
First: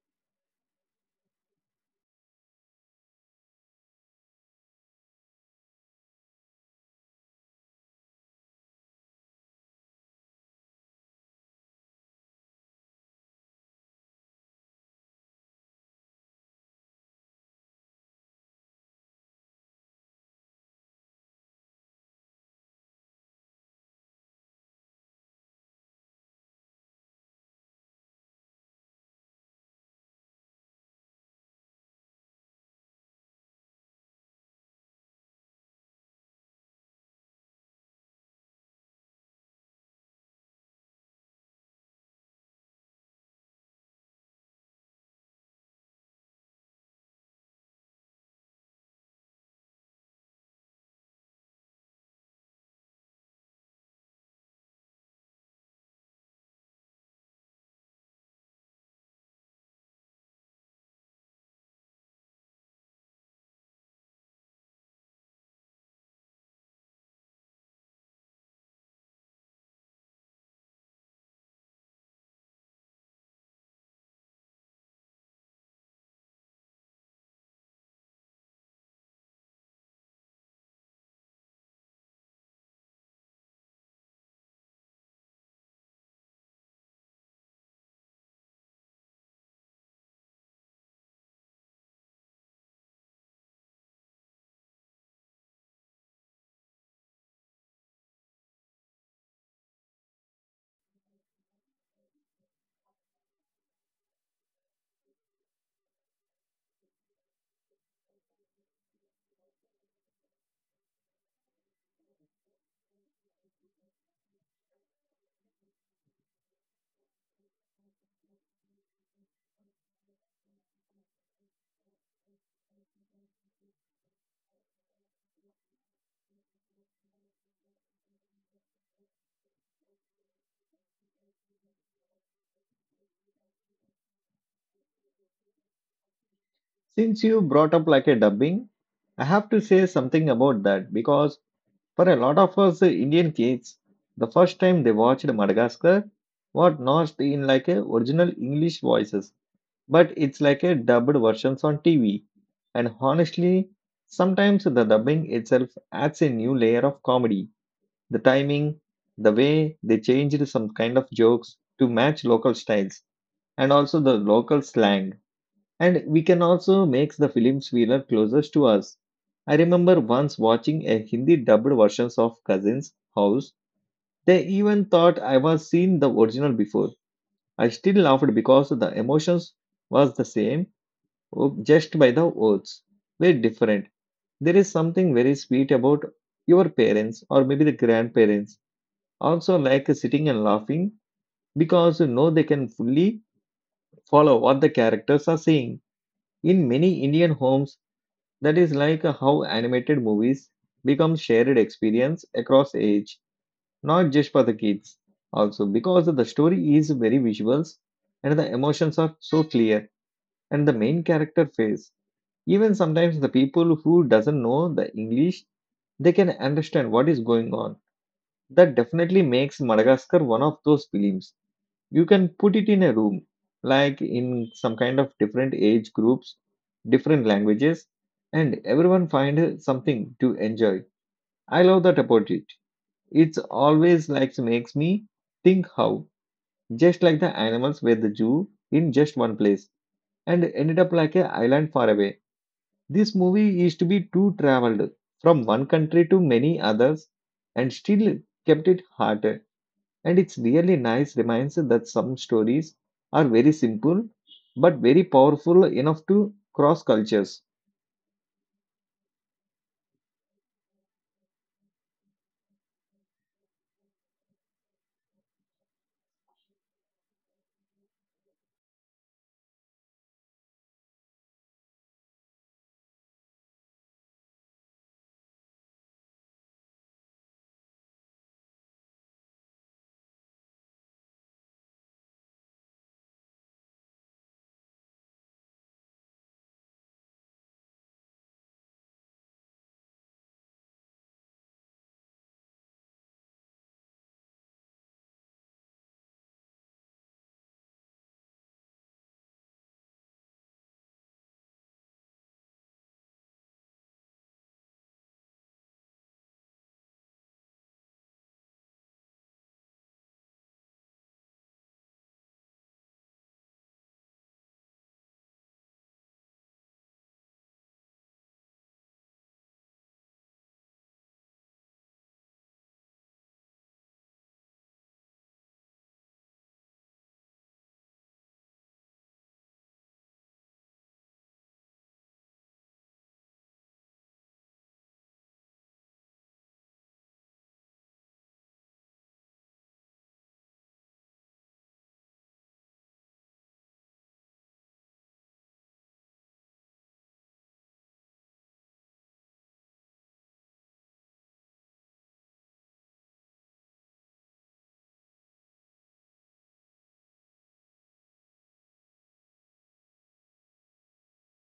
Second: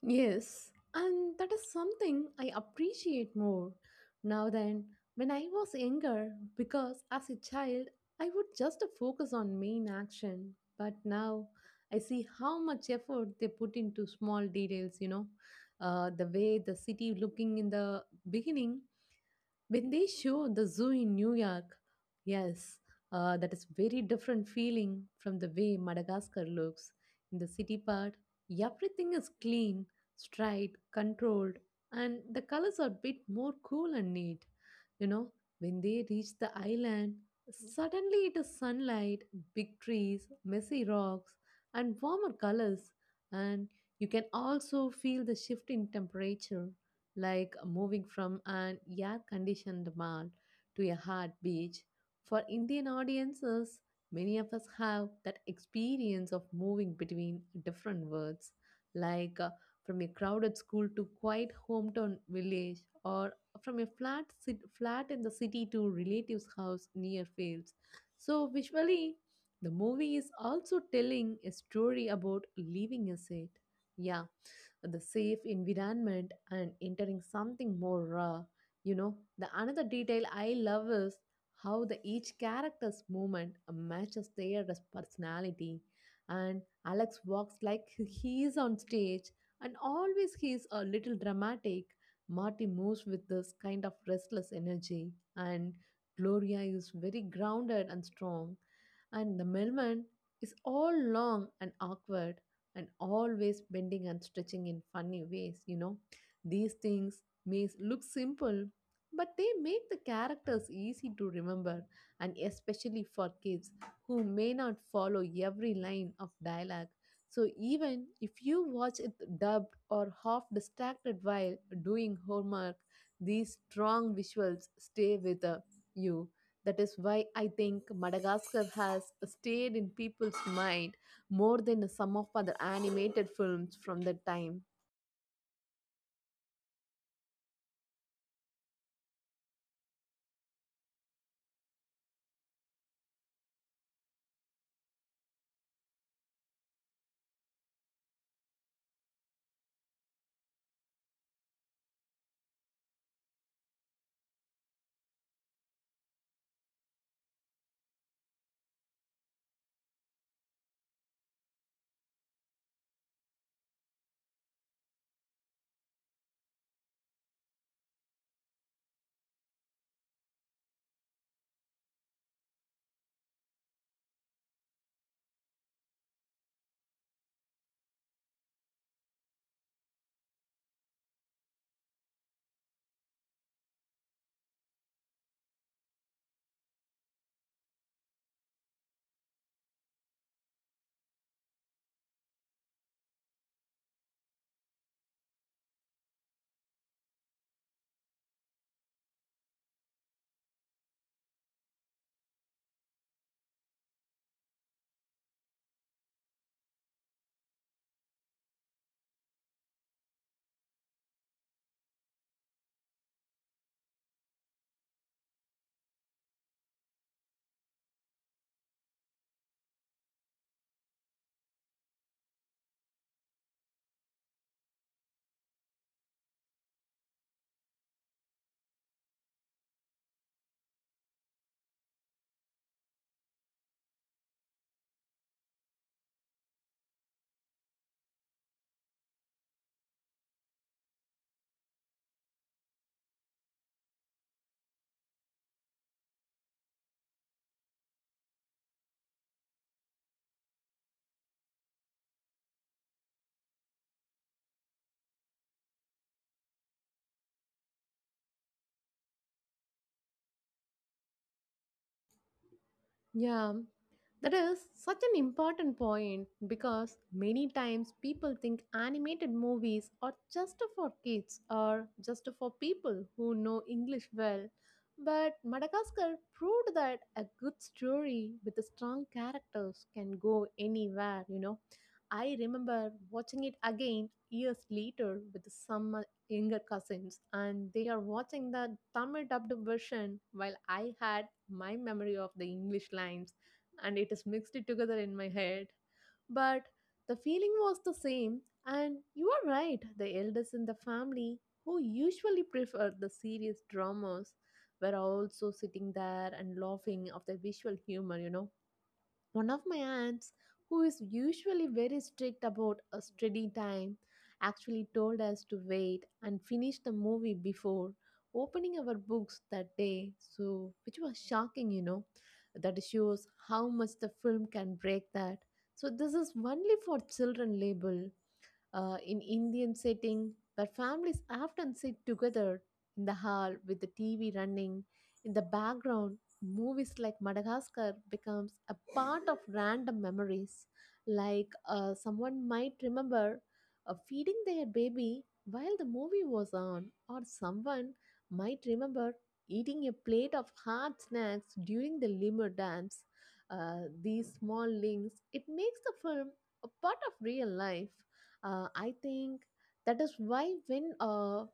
Yes, and that is something I appreciate more now than when I was younger, because as a child I would just focus on main action, but now I see how much effort they put into small details, you know, the way the city looking in the beginning when they show the zoo in New York, yes, that is very different feeling from the way Madagascar looks. In the city part, everything is clean, straight, controlled, and the colors are a bit more cool and neat. You know, when they reach the island, suddenly it is sunlight, big trees, messy rocks, and warmer colors, and you can also feel the shift in temperature like moving from an air conditioned mall to a hot beach. For Indian audiences, many of us have that experience of moving between different worlds, like from a crowded school to quiet hometown village, or from a flat in the city to relatives' house near fields. So, visually, the movie is also telling a story about leaving a set. Yeah, the safe environment and entering something more raw. You know, the another detail I love is how the each character's movement matches their personality. And Alex walks like he is on stage, and always he is a little dramatic. Marty moves with this kind of restless energy, and Gloria is very grounded and strong, and the Melman is all long and awkward, and always bending and stretching in funny ways, you know. These things may look simple, but they make the characters easy to remember, and especially for kids who may not follow every line of dialogue. So, even if you watch it dubbed or half distracted while doing homework, these strong visuals stay with you. That is why I think Madagascar has stayed in people's mind more than some of other animated films from that time.
Since you brought up like a dubbing, I have to say something about that because for a lot of us Indian kids, the first time they watched Madagascar was not in like a original English voices, but it's like a dubbed versions on TV. And honestly, sometimes the dubbing itself adds a new layer of comedy. The timing, the way they changed some kind of jokes to match local styles, and also the local slang, and we can also make the films we love closest to us. I remember once watching a Hindi dubbed versions of Cousins House. They even thought I was seen the original before. I still laughed because the emotions was the same, just by the words were different. There is something very sweet about your parents or maybe the grandparents also like sitting and laughing because you know they can fully follow what the characters are saying. In many Indian homes, that is like how animated movies become shared experience across age, not just for the kids. Also, because the story is very visuals and the emotions are so clear and the main character face. Even sometimes the people who doesn't know the English, they can understand what is going on. That definitely makes Madagascar one of those films you can put it in a room like in some kind of different age groups, different languages, and everyone find something to enjoy. I love that about it. It's always like makes me think how just like the animals were the zoo in just one place and ended up like a island far away, this movie is to be too traveled from one country to many others and still kept it hot. And it's really nice reminder that some stories are very simple but very powerful enough to cross cultures.
Yeah, that is such an important point, because many times people think animated movies are just for kids or just for people who know English well. But Madagascar proved that a good story with a strong characters can go anywhere, you know. I remember watching it again years later with some younger cousins, and they are watching the Tamil dubbed version while I had my memory of the English lines, and it is mixed it together in my head. But the feeling was the same, and you are right, the elders in the family who usually prefer the serious dramas were also sitting there and laughing of the visual humor, you know. One of my aunts, who is usually very strict about a study time, actually told us to wait and finish the movie before opening our books that day, so which was shocking, you know. That shows how much the film can break that. So this is only for children label in Indian setting where families often sit together in the hall with the TV running in the background. Movies like Madagascar becomes a part of random memories, like someone might remember feeding their baby while the movie was on, or someone might remember eating a plate of hard snacks during the lemur dance. These small links it makes the film a part of real life. I think that is why when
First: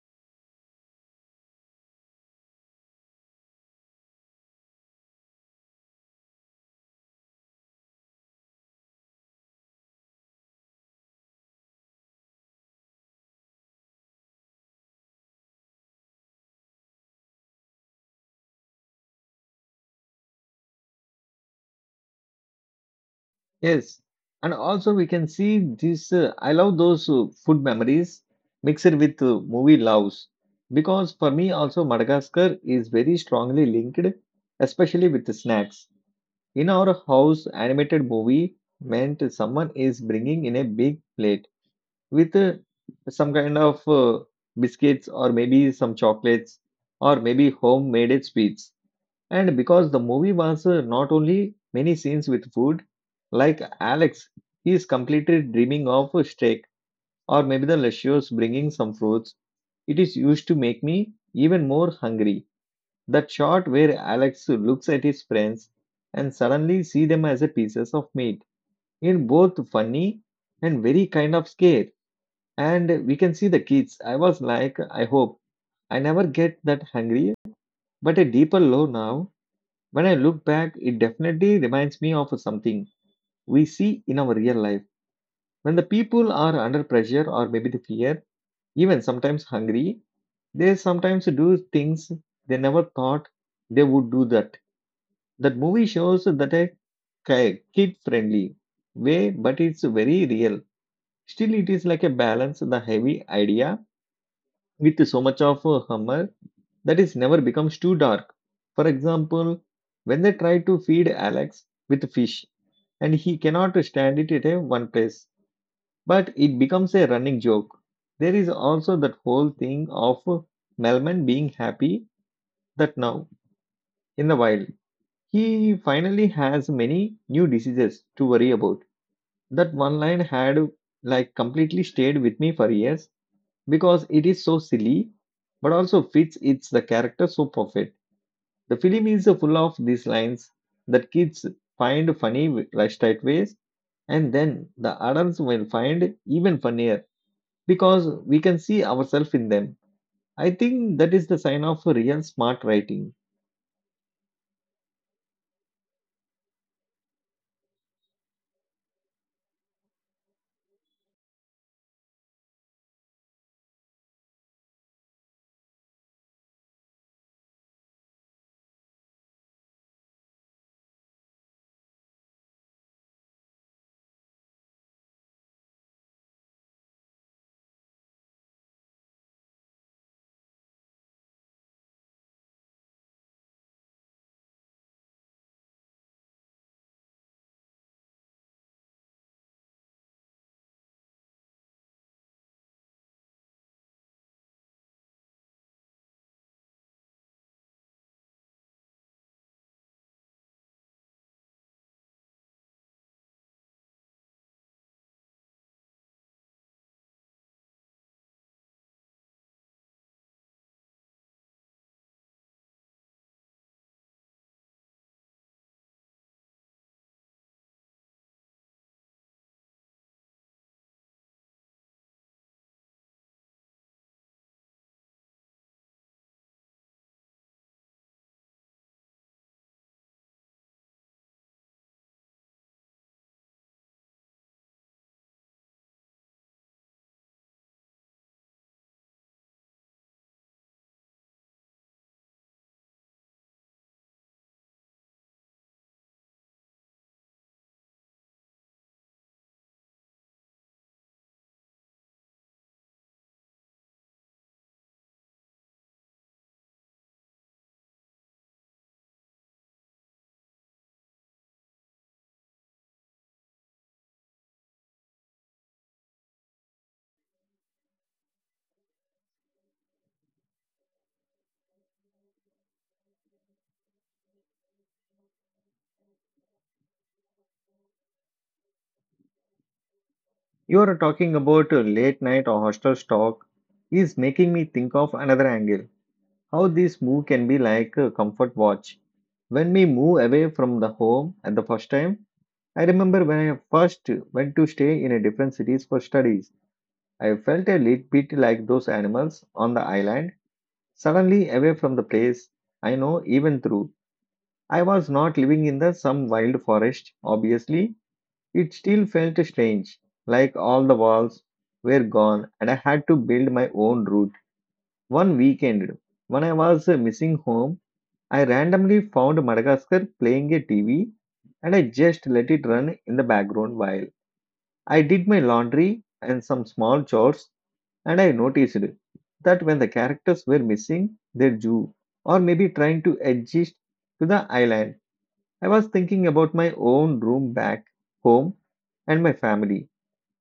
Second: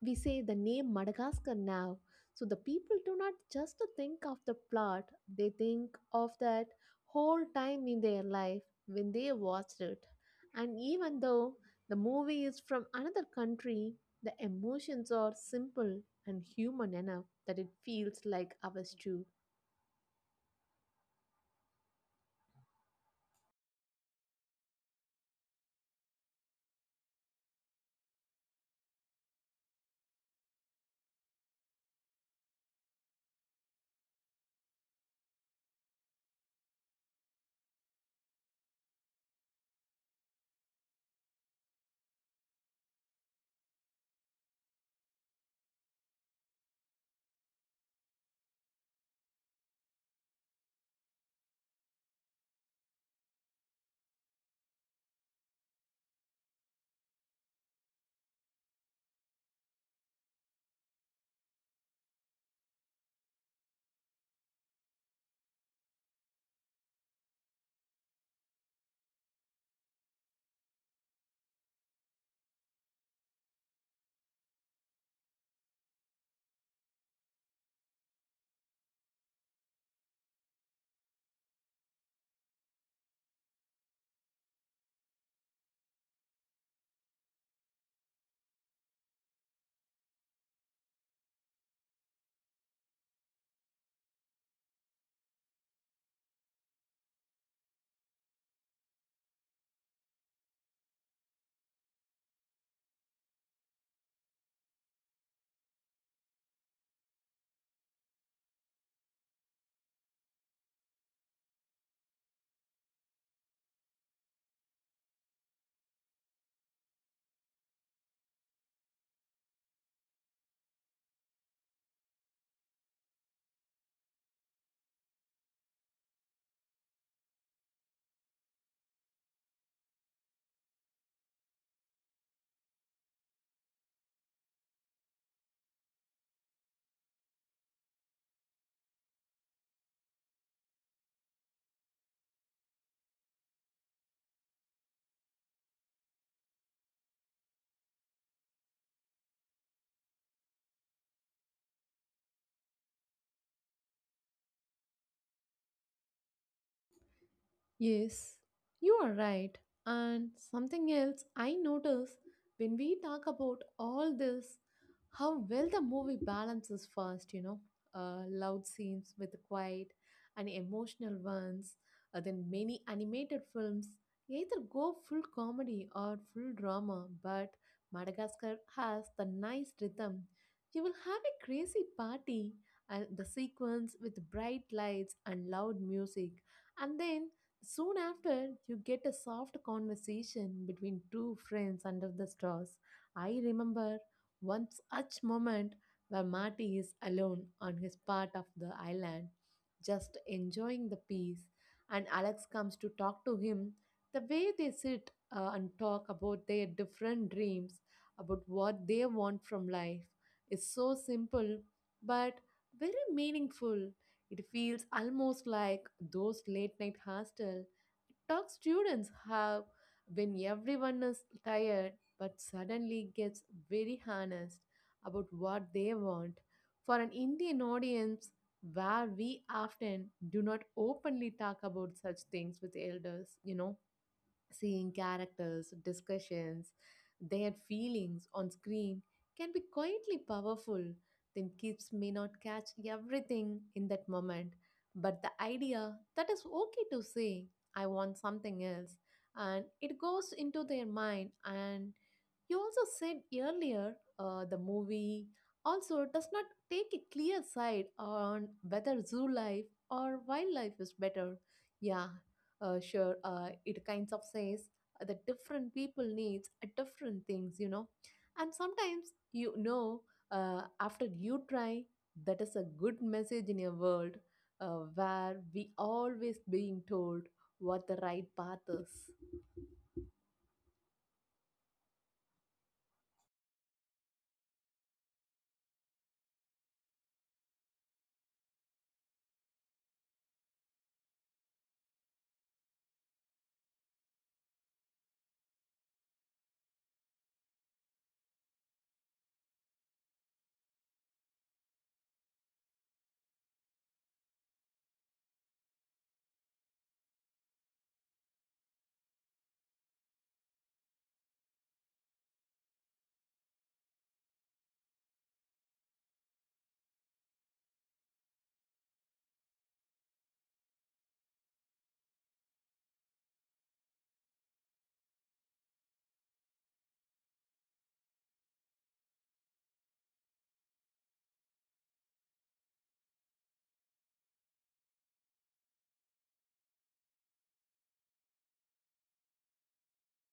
we say the name Madagascar now, so the people do not just think of the plot, they think of that whole time in their life when they watched it. And even though the movie is from another country, the emotions are simple and human enough that it feels like ours too.
Yes. And also we can see this I love those food memories mixed with movie loves because for me also Madagascar is very strongly linked especially with the snacks. In our house animated movie meant someone is bringing in a big plate with some kind of biscuits or maybe some chocolates or maybe homemade sweets. And because the movie was not only many scenes with food, like Alex, he is completely dreaming of a steak or maybe the luscious bringing some fruits. It is used to make me even more hungry. That shot where Alex looks at his friends and suddenly see them as a pieces of meat in both funny and very kind of scare, and we can see the kids. I was like, I hope I never get that hungry, but a deeper low now. When I look back, it definitely reminds me of something we see in our real life. When the people are under pressure or maybe the fear, even sometimes hungry, they sometimes do things they never thought they would do that. That movie shows that a kid friendly way, but it's very real. Still, it is like a balance, the heavy idea with so much of a humor that it never becomes too dark. For example, when they try to feed Alex with fish and he cannot stand it at a one place, but it becomes a running joke. There is also that whole thing of Melman being happy that now, in the wild, he finally has many new diseases to worry about. That one line had like completely stayed with me for years because it is so silly but also fits its the character so perfect. The film is full of these lines that kids find funny right straight ways, and then the adults will find even funnier because we can see ourselves in them. I think that is the sign of real smart writing.
Yes, you are right. And something else I notice when we talk about all this, how well the movie balances first, you know, loud scenes with quiet and emotional ones. Then many animated films either go full comedy or full drama, but Madagascar has the nice rhythm. You will have a crazy party and the sequence with bright lights and loud music, and then soon after, you get a soft conversation between two friends under the stars. I remember one such moment where Marty is alone on his part of the island, just enjoying the peace, and Alex comes to talk to him. The way they sit and talk about their different dreams, about what they want from life, is so simple but very meaningful. It feels almost like those late night hostel talk students have when everyone is tired but suddenly gets very honest about what they want. For an Indian audience, where we often do not openly talk about such things with elders, you know, seeing characters, discussions, their feelings on screen can be quietly powerful. Then kids may not catch everything in that moment, but the idea that is okay to say, I want something else, and it goes into their mind. And you also said earlier the movie also does not take a clear side on whether zoo life or wildlife is better. Yeah, sure. It kind of says that different people needs different things, you know. And sometimes after you try, that is a good message in a world where we always being told what the right path is.
You are talking about late night or hostel talk is making me think of another angle, how this move can be like a comfort watch when we move away from the home at the first time. I remember when I first went to stay in a different cities for studies, I felt a little bit like those animals on the island, suddenly away from the place I know even through. I was not living in the some wild forest, obviously. It still felt strange, like all the walls were gone and I had to build my own route. One weekend, when I was missing home, I randomly found Madagascar playing a TV and I just let it run in the background while I did my laundry and some small chores, and I noticed that when the characters were missing their Jew or maybe trying to adjust to the island, I was thinking about my own room back home and my family.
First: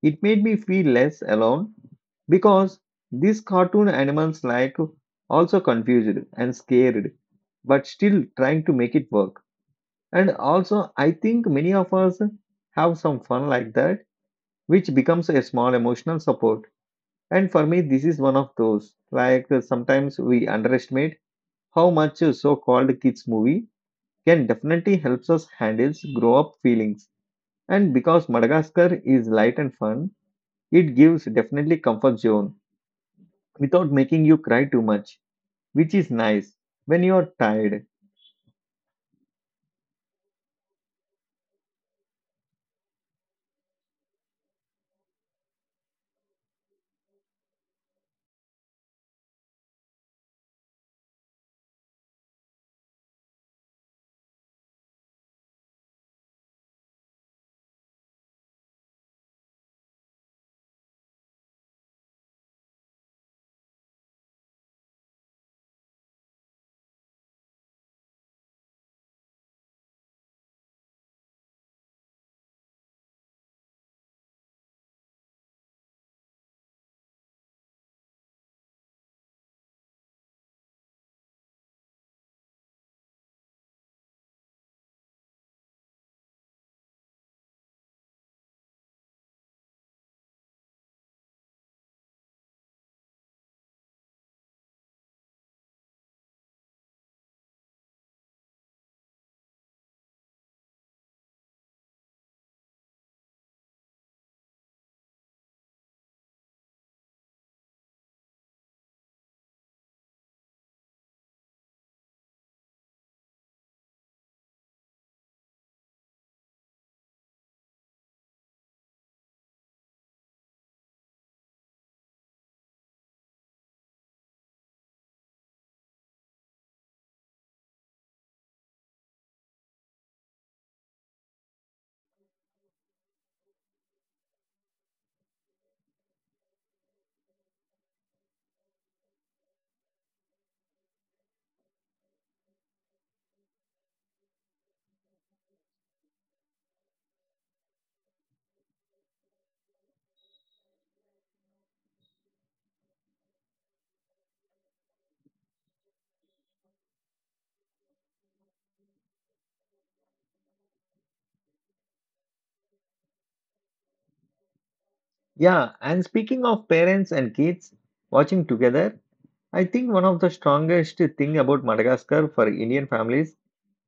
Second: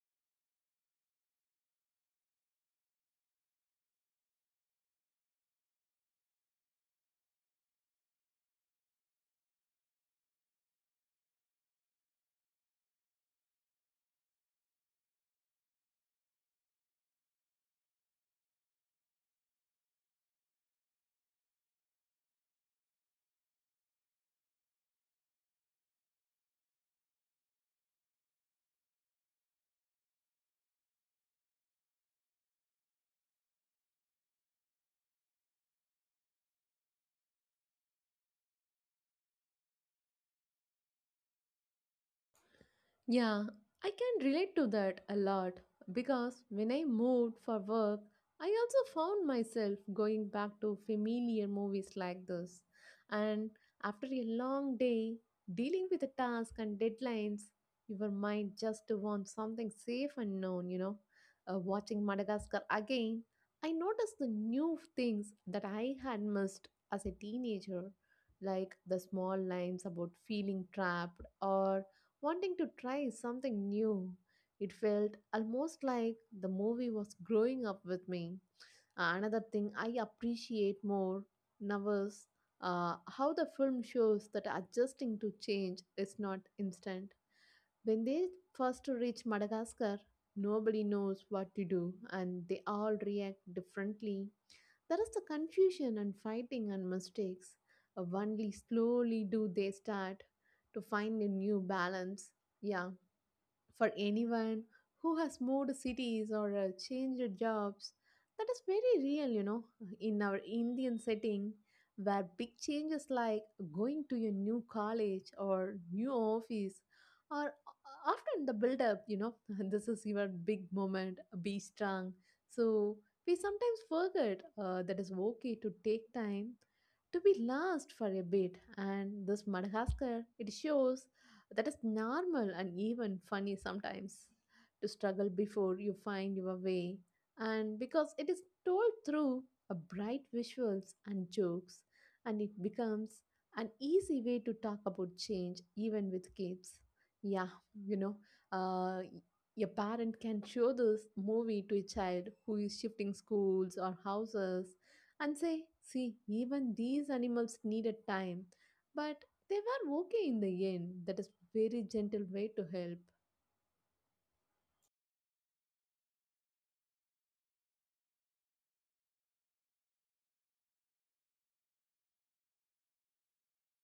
It made me feel less alone because these cartoon animals like also confused and scared, but still trying to make it work. And also, I think many of us have some fun like that which becomes a small emotional support. And for me, this is one of those. Like sometimes we underestimate how much a so-called kids movie can definitely helps us handle grow-up feelings. And because Madagascar is light and fun, it gives definitely comfort zone without making you cry too much, which is nice when you are tired.
Yeah, I can relate to that a lot because when I moved for work, I also found myself going back to familiar movies like this. And after a long day, dealing with the tasks and deadlines, your mind just wants something safe and known, you know. Watching Madagascar again, I noticed the new things that I had missed as a teenager, like the small lines about feeling trapped or wanting to try something new. It felt almost like the movie was growing up with me. Another thing I appreciate more now is how the film shows that adjusting to change is not instant. When they first reach Madagascar, nobody knows what to do and they all react differently. There is the confusion and fighting and mistakes. Only slowly do they start to find a new balance. Yeah, for anyone who has moved cities or changed jobs, that is very real, you know, in our Indian setting where big changes like going to a new college or new office are often the build up, you know, this is your big moment, be strong. So we sometimes forget that it's okay to take time to be lost for a bit, and this madagascar it shows that is normal and even funny sometimes to struggle before you find your way. And because it is told through a bright visuals and jokes, and it becomes an easy way to talk about change even with kids. Yeah, you know, uh, a parent can show this movie to a child who is shifting schools or houses and say, see, even these animals needed time. But they were okay in the end. That is very gentle way to help.
Yeah, and speaking of parents and kids watching together, I think one of the strongest thing about Madagascar for Indian families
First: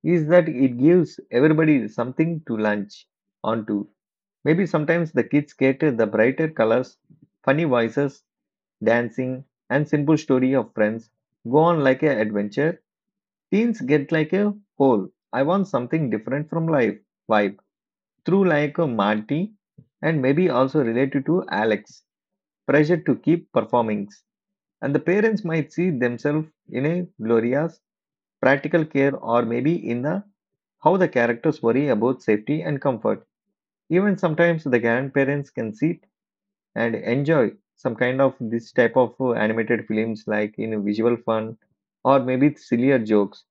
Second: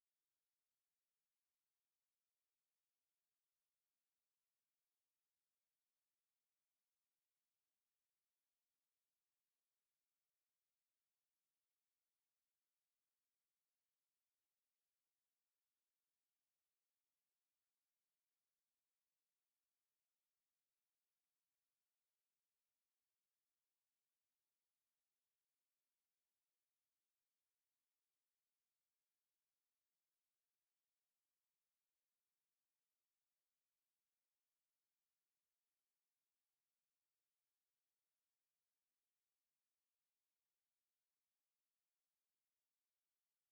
is that it gives everybody something to lunch onto. Maybe sometimes the kids get the brighter colors, funny voices, dancing, and simple story of friends go on like an adventure. Teens get like a whole. I want something different from life vibe through like a Marty and maybe also related to Alex. Pressure to keep performing. And the parents might see themselves in a glorious practical care or maybe in the how the characters worry about safety and comfort. Even sometimes the grandparents can sit and enjoy some kind of this type of animated films like in visual fun or maybe sillier jokes,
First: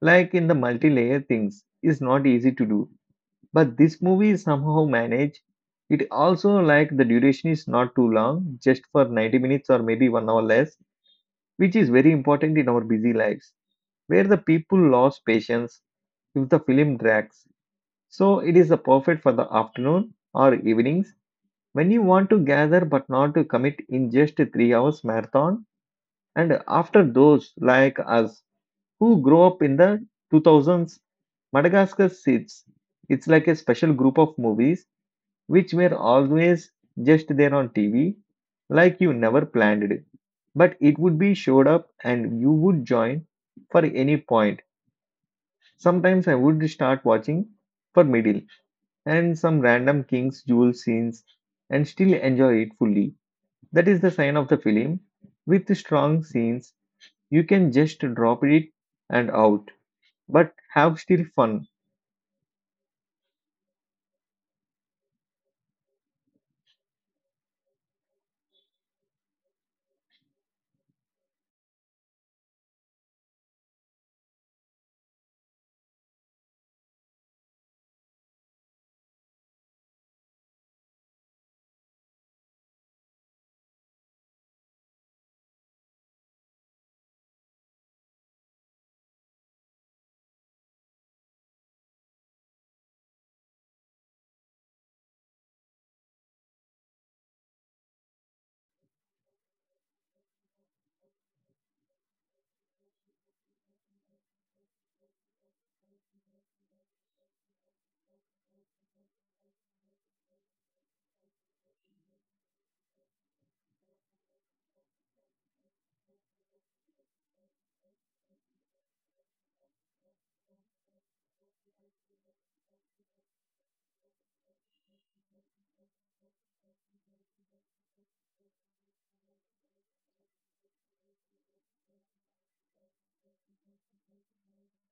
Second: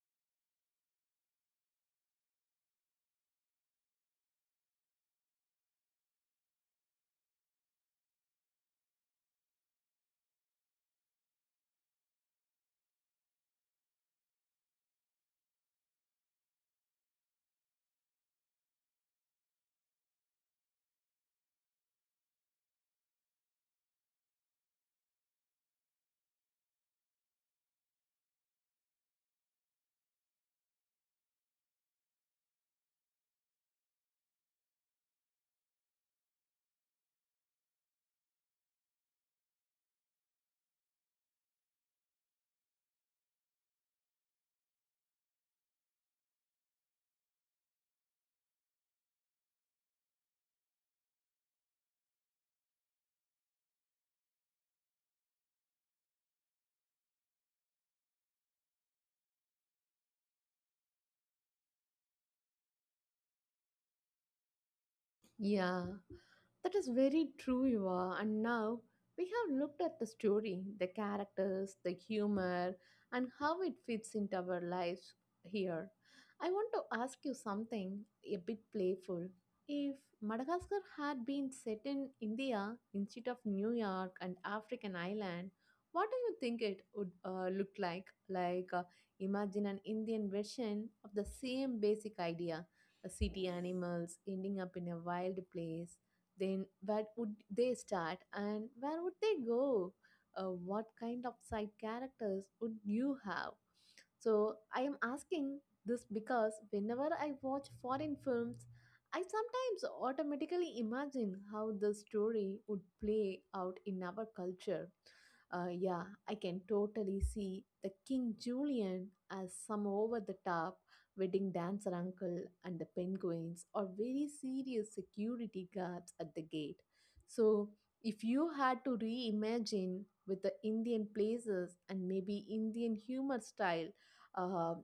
like in the multi-layer things is not easy to do but this movie somehow managed it. Also, like the duration is not too long, just for 90 minutes or maybe 1 hour less, which is very important in our busy lives where the people lost patience if the film drags. So it is a perfect for the afternoon or evenings when you want to gather but not to commit in just a 3 hours marathon. And after those like us who grow up in the 2000s, Madagascar sits. It's like a special group of movies which were always just there on TV, like you never planned it. But it would be showed up and you would join for any point. Sometimes I would start watching for middle and some random King's Jewel scenes and still enjoy it fully. That is the sign of the film. With strong scenes, you can just drop it and out, but have still fun.
Yeah. That is very true, you are. And now we have looked at the story, the characters, the humor, and how it fits into our lives here. I want to ask you something a bit playful. If Madagascar had been set in India instead of New York and African island, what do you think it would look like? Like, imagine an Indian version of the same basic idea: a city animals ending up in a wild place, then where would they start and where would they go? What kind of side characters would you have? So I am asking this because whenever I watch foreign films, I sometimes automatically imagine how the story would play out in our culture. Yeah, I can totally see the King Julian as some over the top wedding dancer uncle and the penguins or very serious security guards at the gate. So, if you had to reimagine with the Indian places and maybe Indian humor style, uh,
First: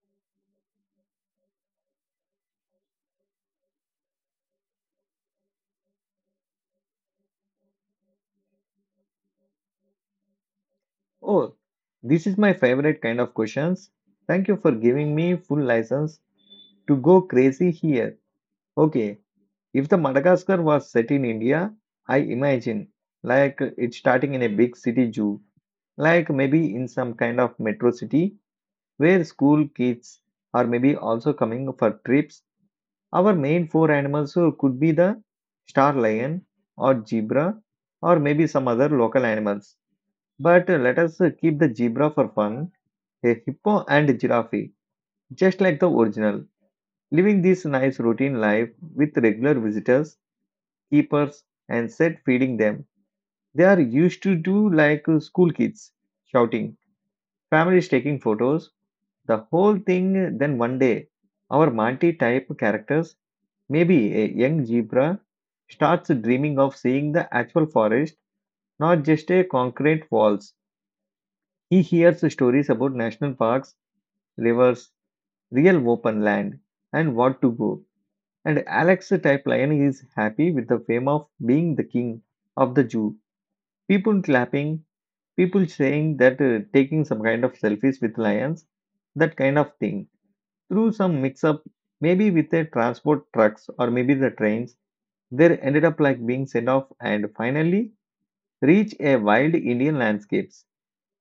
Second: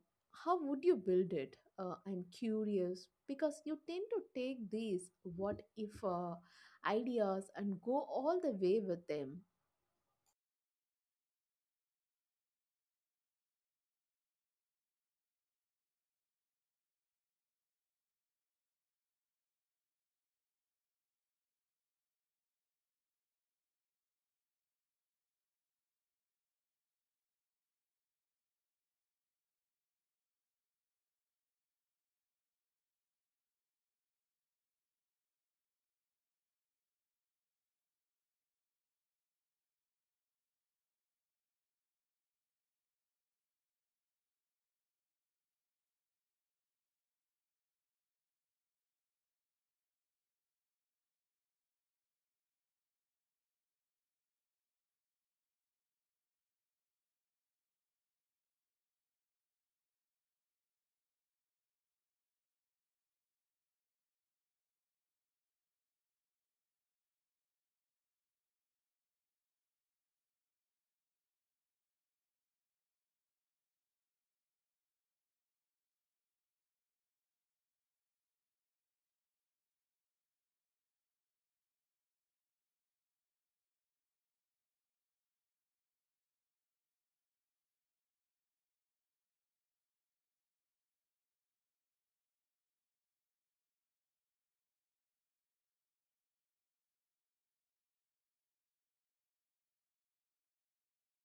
how would you build it? I'm curious because you tend to take these what if ideas and go all the way with them.
Oh, this is my favorite kind of questions. Thank you for giving me full license to go crazy here. Okay, if the Madagascar was set in India, I imagine like it's starting in a big city zoo, like maybe in some kind of metro city where school kids are maybe also coming for trips. Our main four animals could be the star lion or zebra or maybe some other local animals. But let us keep the zebra for fun, a hippo and giraffe, just like the original, living this nice routine life with regular visitors, keepers, and set feeding them. They are used to do like school kids, shouting, families taking photos, the whole thing. Then one day, our Monty type characters, maybe a young zebra, starts dreaming of seeing the actual forest, not just a concrete walls. He hears stories about national parks, rivers, real open land, and what to go. And Alex type lion is happy with the fame of being the king of the zoo. People clapping, people saying that taking some kind of selfies with lions, that kind of thing through some mix up, maybe with the transport trucks or maybe the trains, they ended up like being sent off and finally reach a wild Indian landscapes,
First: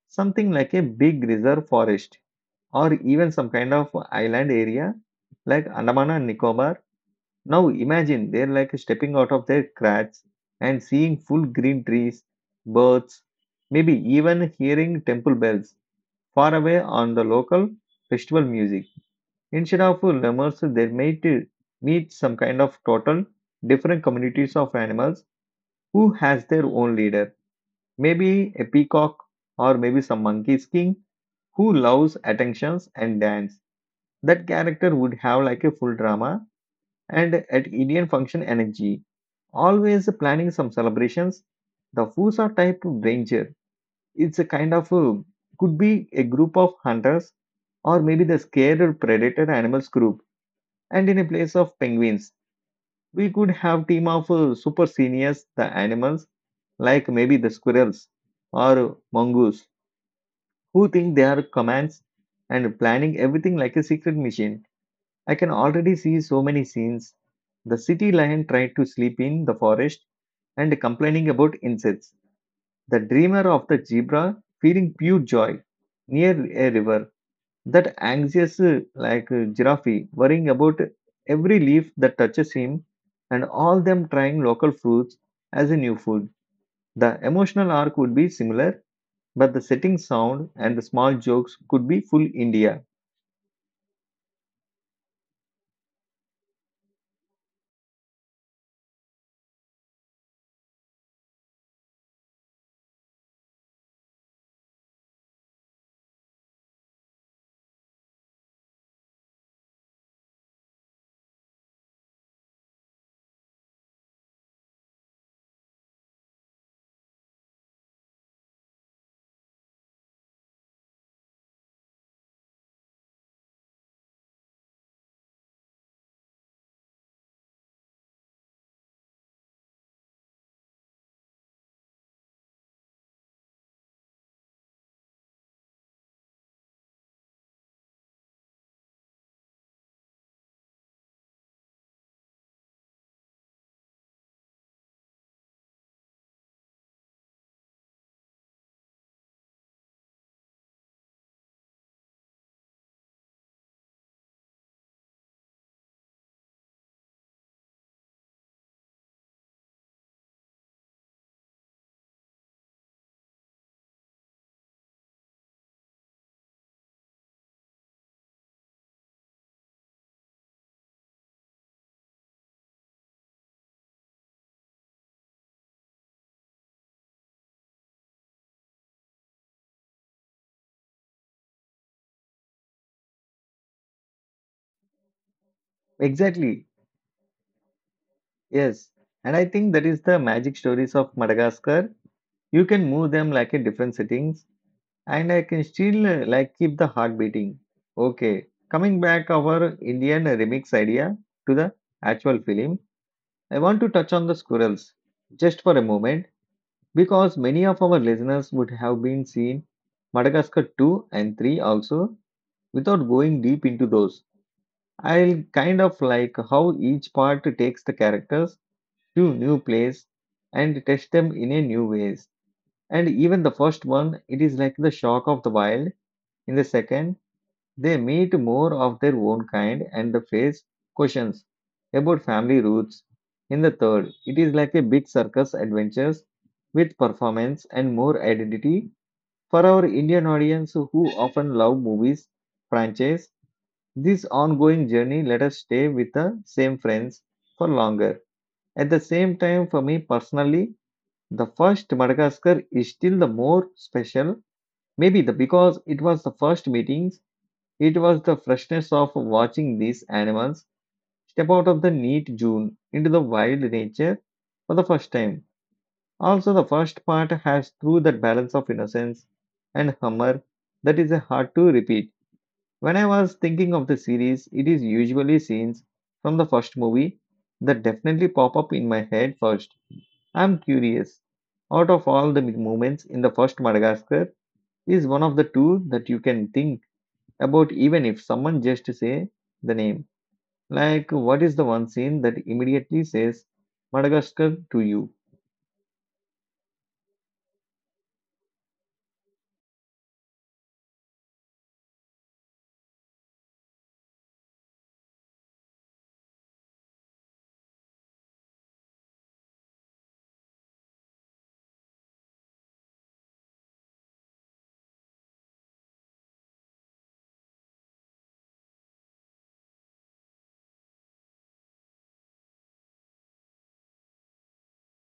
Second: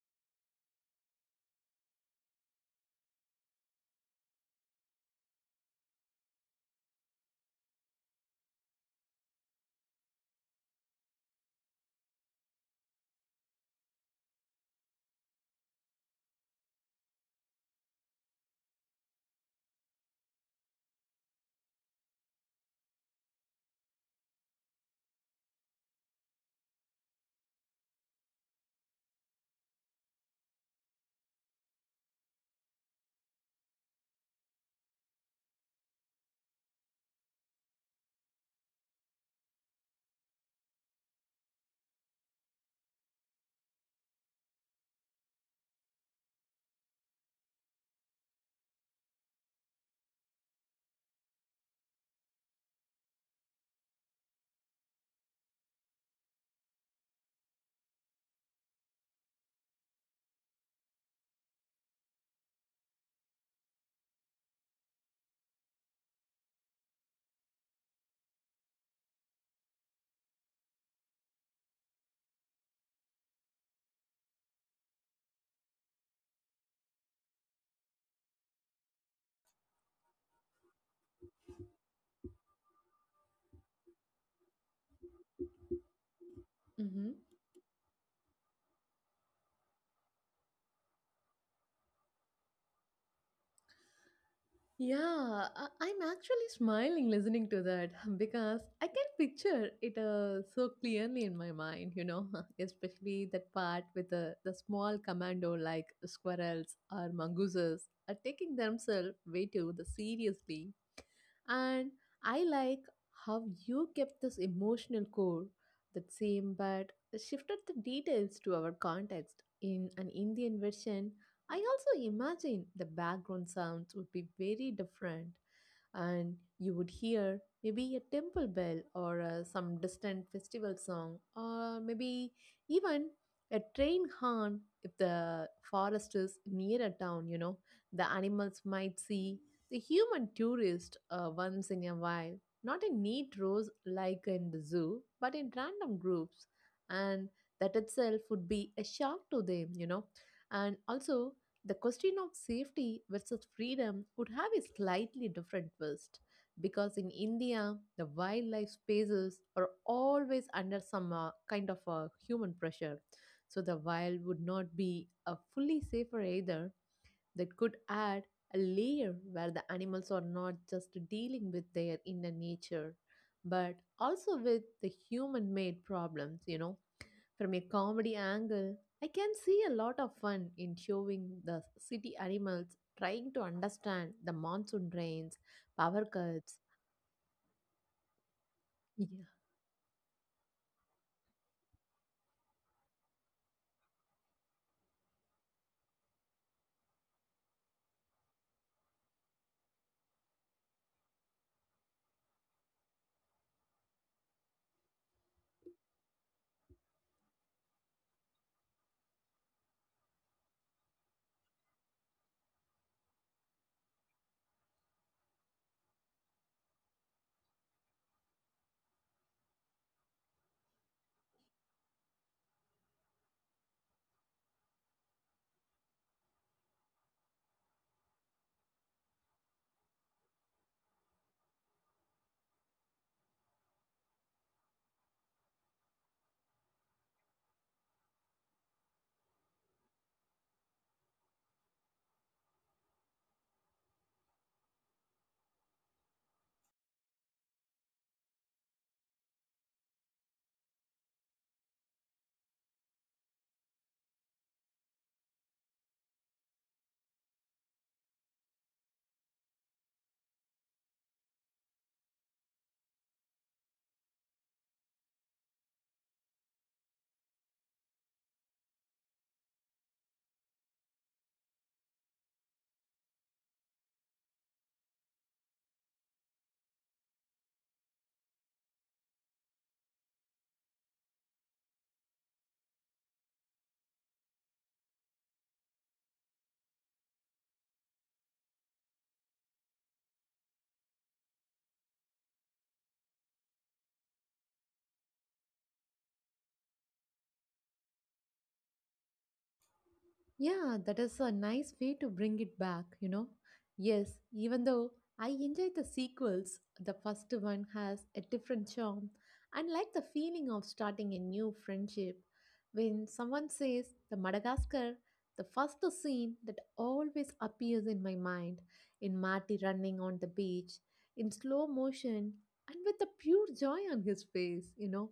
something like a big reserve forest or even some kind of island area like Andaman and Nicobar. Now imagine they're like stepping out of their cracks and seeing full green trees, birds, maybe even hearing temple bells far away on the local festival music. Instead of lemurs, they might meet some kind of total different communities of animals who has their own leader. Maybe a peacock or maybe some monkey king who loves attentions and dance. That character would have like a full drama and at Indian function energy. Always planning some celebrations. The Fusa type of ranger. It's a kind of could be a group of hunters or maybe the scared predator animals group, and in a place of penguins, we could have team of super seniors, the animals, like maybe the squirrels or mongoose, who think they are commands and planning everything like a secret machine. I can already see so many scenes. The city lion tried to sleep in the forest and complaining about insects. The dreamer of the zebra feeling pure joy near a river. That anxious, giraffe, worrying about every leaf that touches him, and all them trying local fruits as a new food.
Mm-hmm.
The emotional arc would be similar, but the setting sound and the small jokes could be full India.
Yeah, I'm actually smiling listening to that because I can picture it so clearly in my mind, you know, especially that part with the small commando like squirrels or mongooses are taking themselves way too the seriously. And I like how you kept this emotional core, that same but shifted the details to our context. In an Indian version, I also imagine the background sounds would be very different, and you would hear maybe a temple bell or some distant festival song or maybe even a train horn if the forest is near a town, you know, the animals might see the human tourist once in a while, not in neat rows like in the zoo but in random groups, and that itself would be a shock to them, you know. And also the question of safety versus freedom would have a slightly different twist because in India, the wildlife spaces are always under some kind of human pressure. So the wild would not be a fully safer either, that could add a layer where the animals are not just dealing with their inner nature but also with the human made problems, you know. From a comedy angle, I can see a lot of fun in showing the city animals trying to understand the monsoon rains, power cuts.
Exactly, yes. And I think that is the magic stories of Madagascar. You can move them like in different settings, and I can still like keep the heart beating. Okay, coming back our Indian remix idea to the actual film, I want to touch on the squirrels just for a moment because many of our listeners would have been seen Madagascar 2 and 3 also without going deep into those. I'll kind of like how each part takes the characters to new place and test them in a new ways. And even the first one, it is like the shock of the wild. In the second they meet more of their own kind and they face questions about family roots. In the third, it is like a big circus adventures with performance and more identity. For our Indian audience who often love movies franchise, this ongoing journey let us stay with the same friends for longer. At the same time, for me personally, the first Madagascar is still the more special, maybe the because it was the first meeting, it was the freshness of watching these animals step out of the neat June into the wild nature for the first time. Also, the first part has through that balance of innocence and humor that is hard to repeat. When I was thinking of the series, it is usually scenes from the first movie that definitely pop up in my head first. I'm curious. Out of all the moments in the first Madagascar, is one of the two that you can think about even if someone just say the name. Like, what is the one scene that immediately says Madagascar to you?
Yeah, that is a nice way to bring it back, you know. Yes, even though I enjoy the sequels, the first one has a different charm. And like the feeling of starting a new friendship, when someone says the Madagascar, the first scene that always appears in my mind in Marty running on the beach in slow motion and with the pure joy on his face, you know,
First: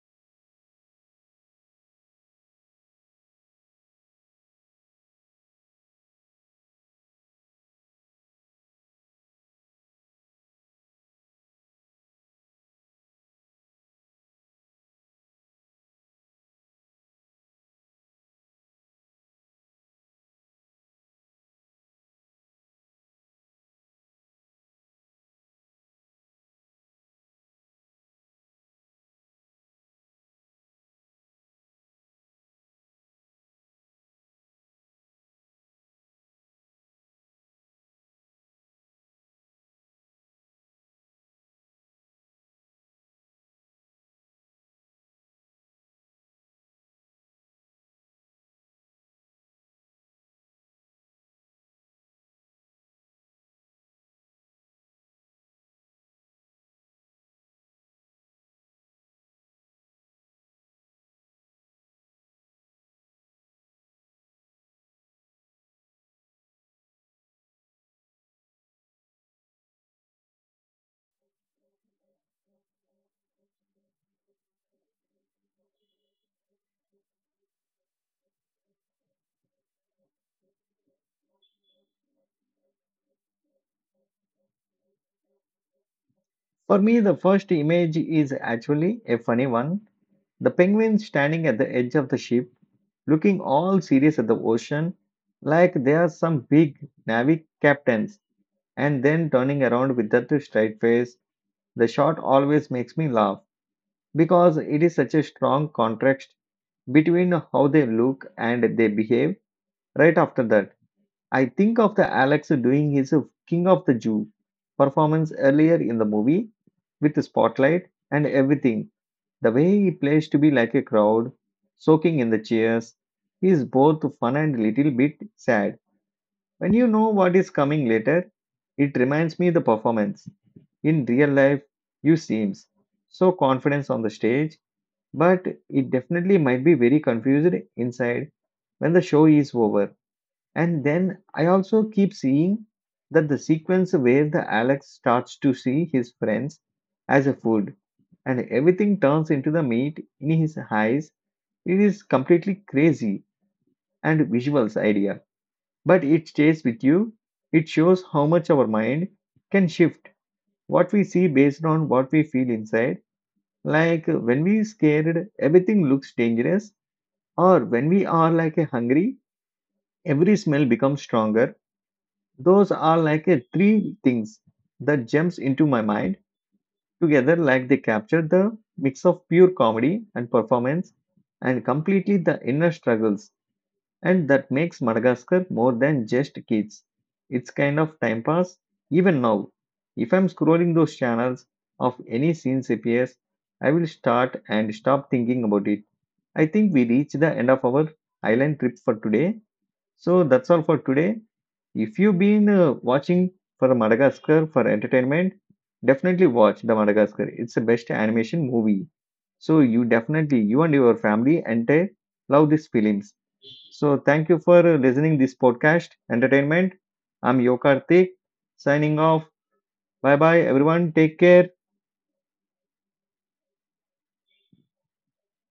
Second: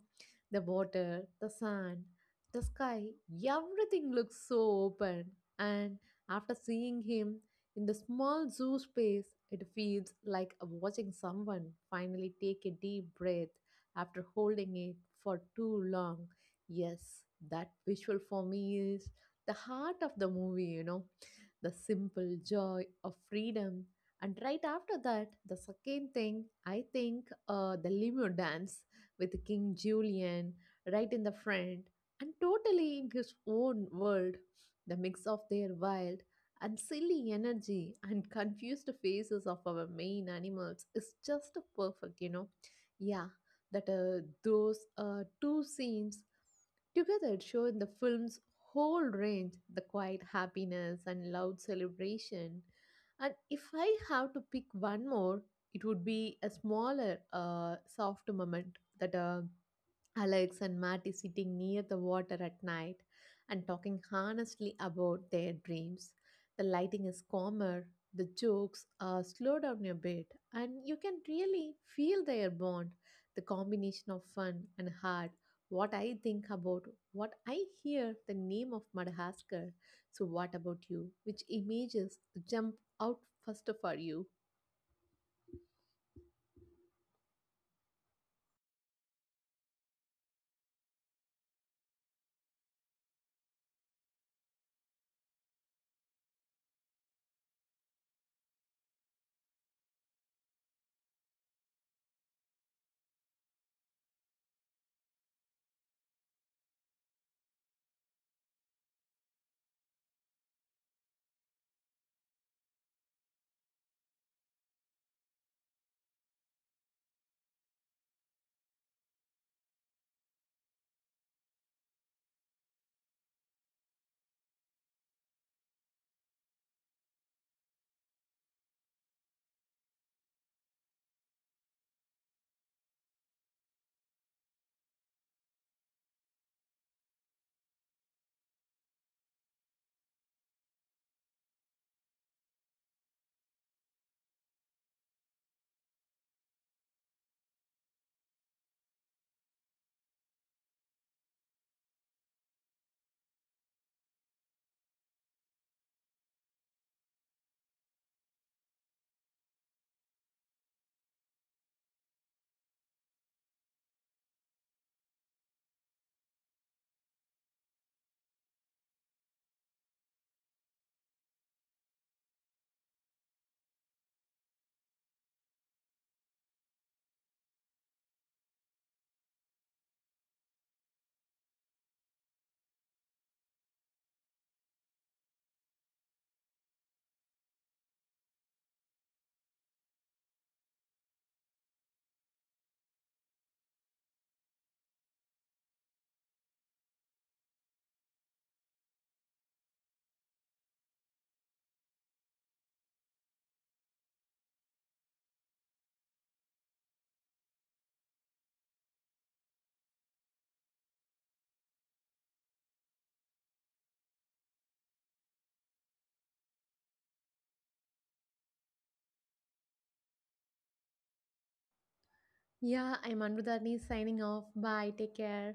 the water, the sand, the sky, everything looks so open. And after seeing him in the small zoo space, it feels like watching someone finally take a deep breath after holding it for too long. Yes, that visual for me is the heart of the movie, you know, the simple joy of freedom. And right after that, the second thing, I think the limo dance with King Julian right in the front and totally in his own world. The mix of their wild and silly energy and confused faces of our main animals is just perfect, you know. Yeah, that those two scenes together show in the film's whole range the quiet happiness and loud celebration. And if I have to pick one more, it would be a smaller, soft moment that Alex and Matty sitting near the water at night and talking honestly about their dreams. The lighting is calmer, the jokes are slow down a bit, and you can really feel their bond. The combination of fun and heart. What I think about, what I hear, the name of Madagascar. So, what about you? Which images jump out first for you?
For me, the first image is actually a funny one. The penguin standing at the edge of the ship, looking all serious at the ocean, like they are some big navy captains, and then turning around with that straight face. The shot always makes me laugh because it is such a strong contrast between how they look and they behave. Right after that I think of the Alex doing his King of the Jew performance earlier in the movie with the spotlight and everything. The way he plays to be like a crowd, soaking in the cheers, is both fun and little bit sad. When you know what is coming later, it reminds me the performance. In real life, you seems so confident on the stage, but it definitely might be very confused inside when the show is over. And then I also keep seeing that the sequence where the Alex starts to see his friends as a food and everything turns into the meat in his eyes. It is completely crazy and visuals idea, but it stays with you. It shows how much our mind can shift what we see based on what we feel inside. Like when we scared, everything looks dangerous, or when we are hungry, every smell becomes stronger. Those are like a three things that jumps into my mind together like they capture the mix of pure comedy and performance and completely the inner struggles, and that makes Madagascar more than just kids. It's kind of time pass even now. If I'm scrolling those channels of any scenes appears, I will start and stop thinking about it. I think we reach the end of our island trip for today. So that's all for today. If you've been watching for Madagascar for entertainment, definitely watch the Madagascar. It's the best animation movie. So you definitely you and your family entire love these films. So thank you for listening this podcast entertainment. I'm Yokartik signing off. Bye bye everyone. Take care.
Yeah, I'm Anuradhani signing off. Bye. Take care.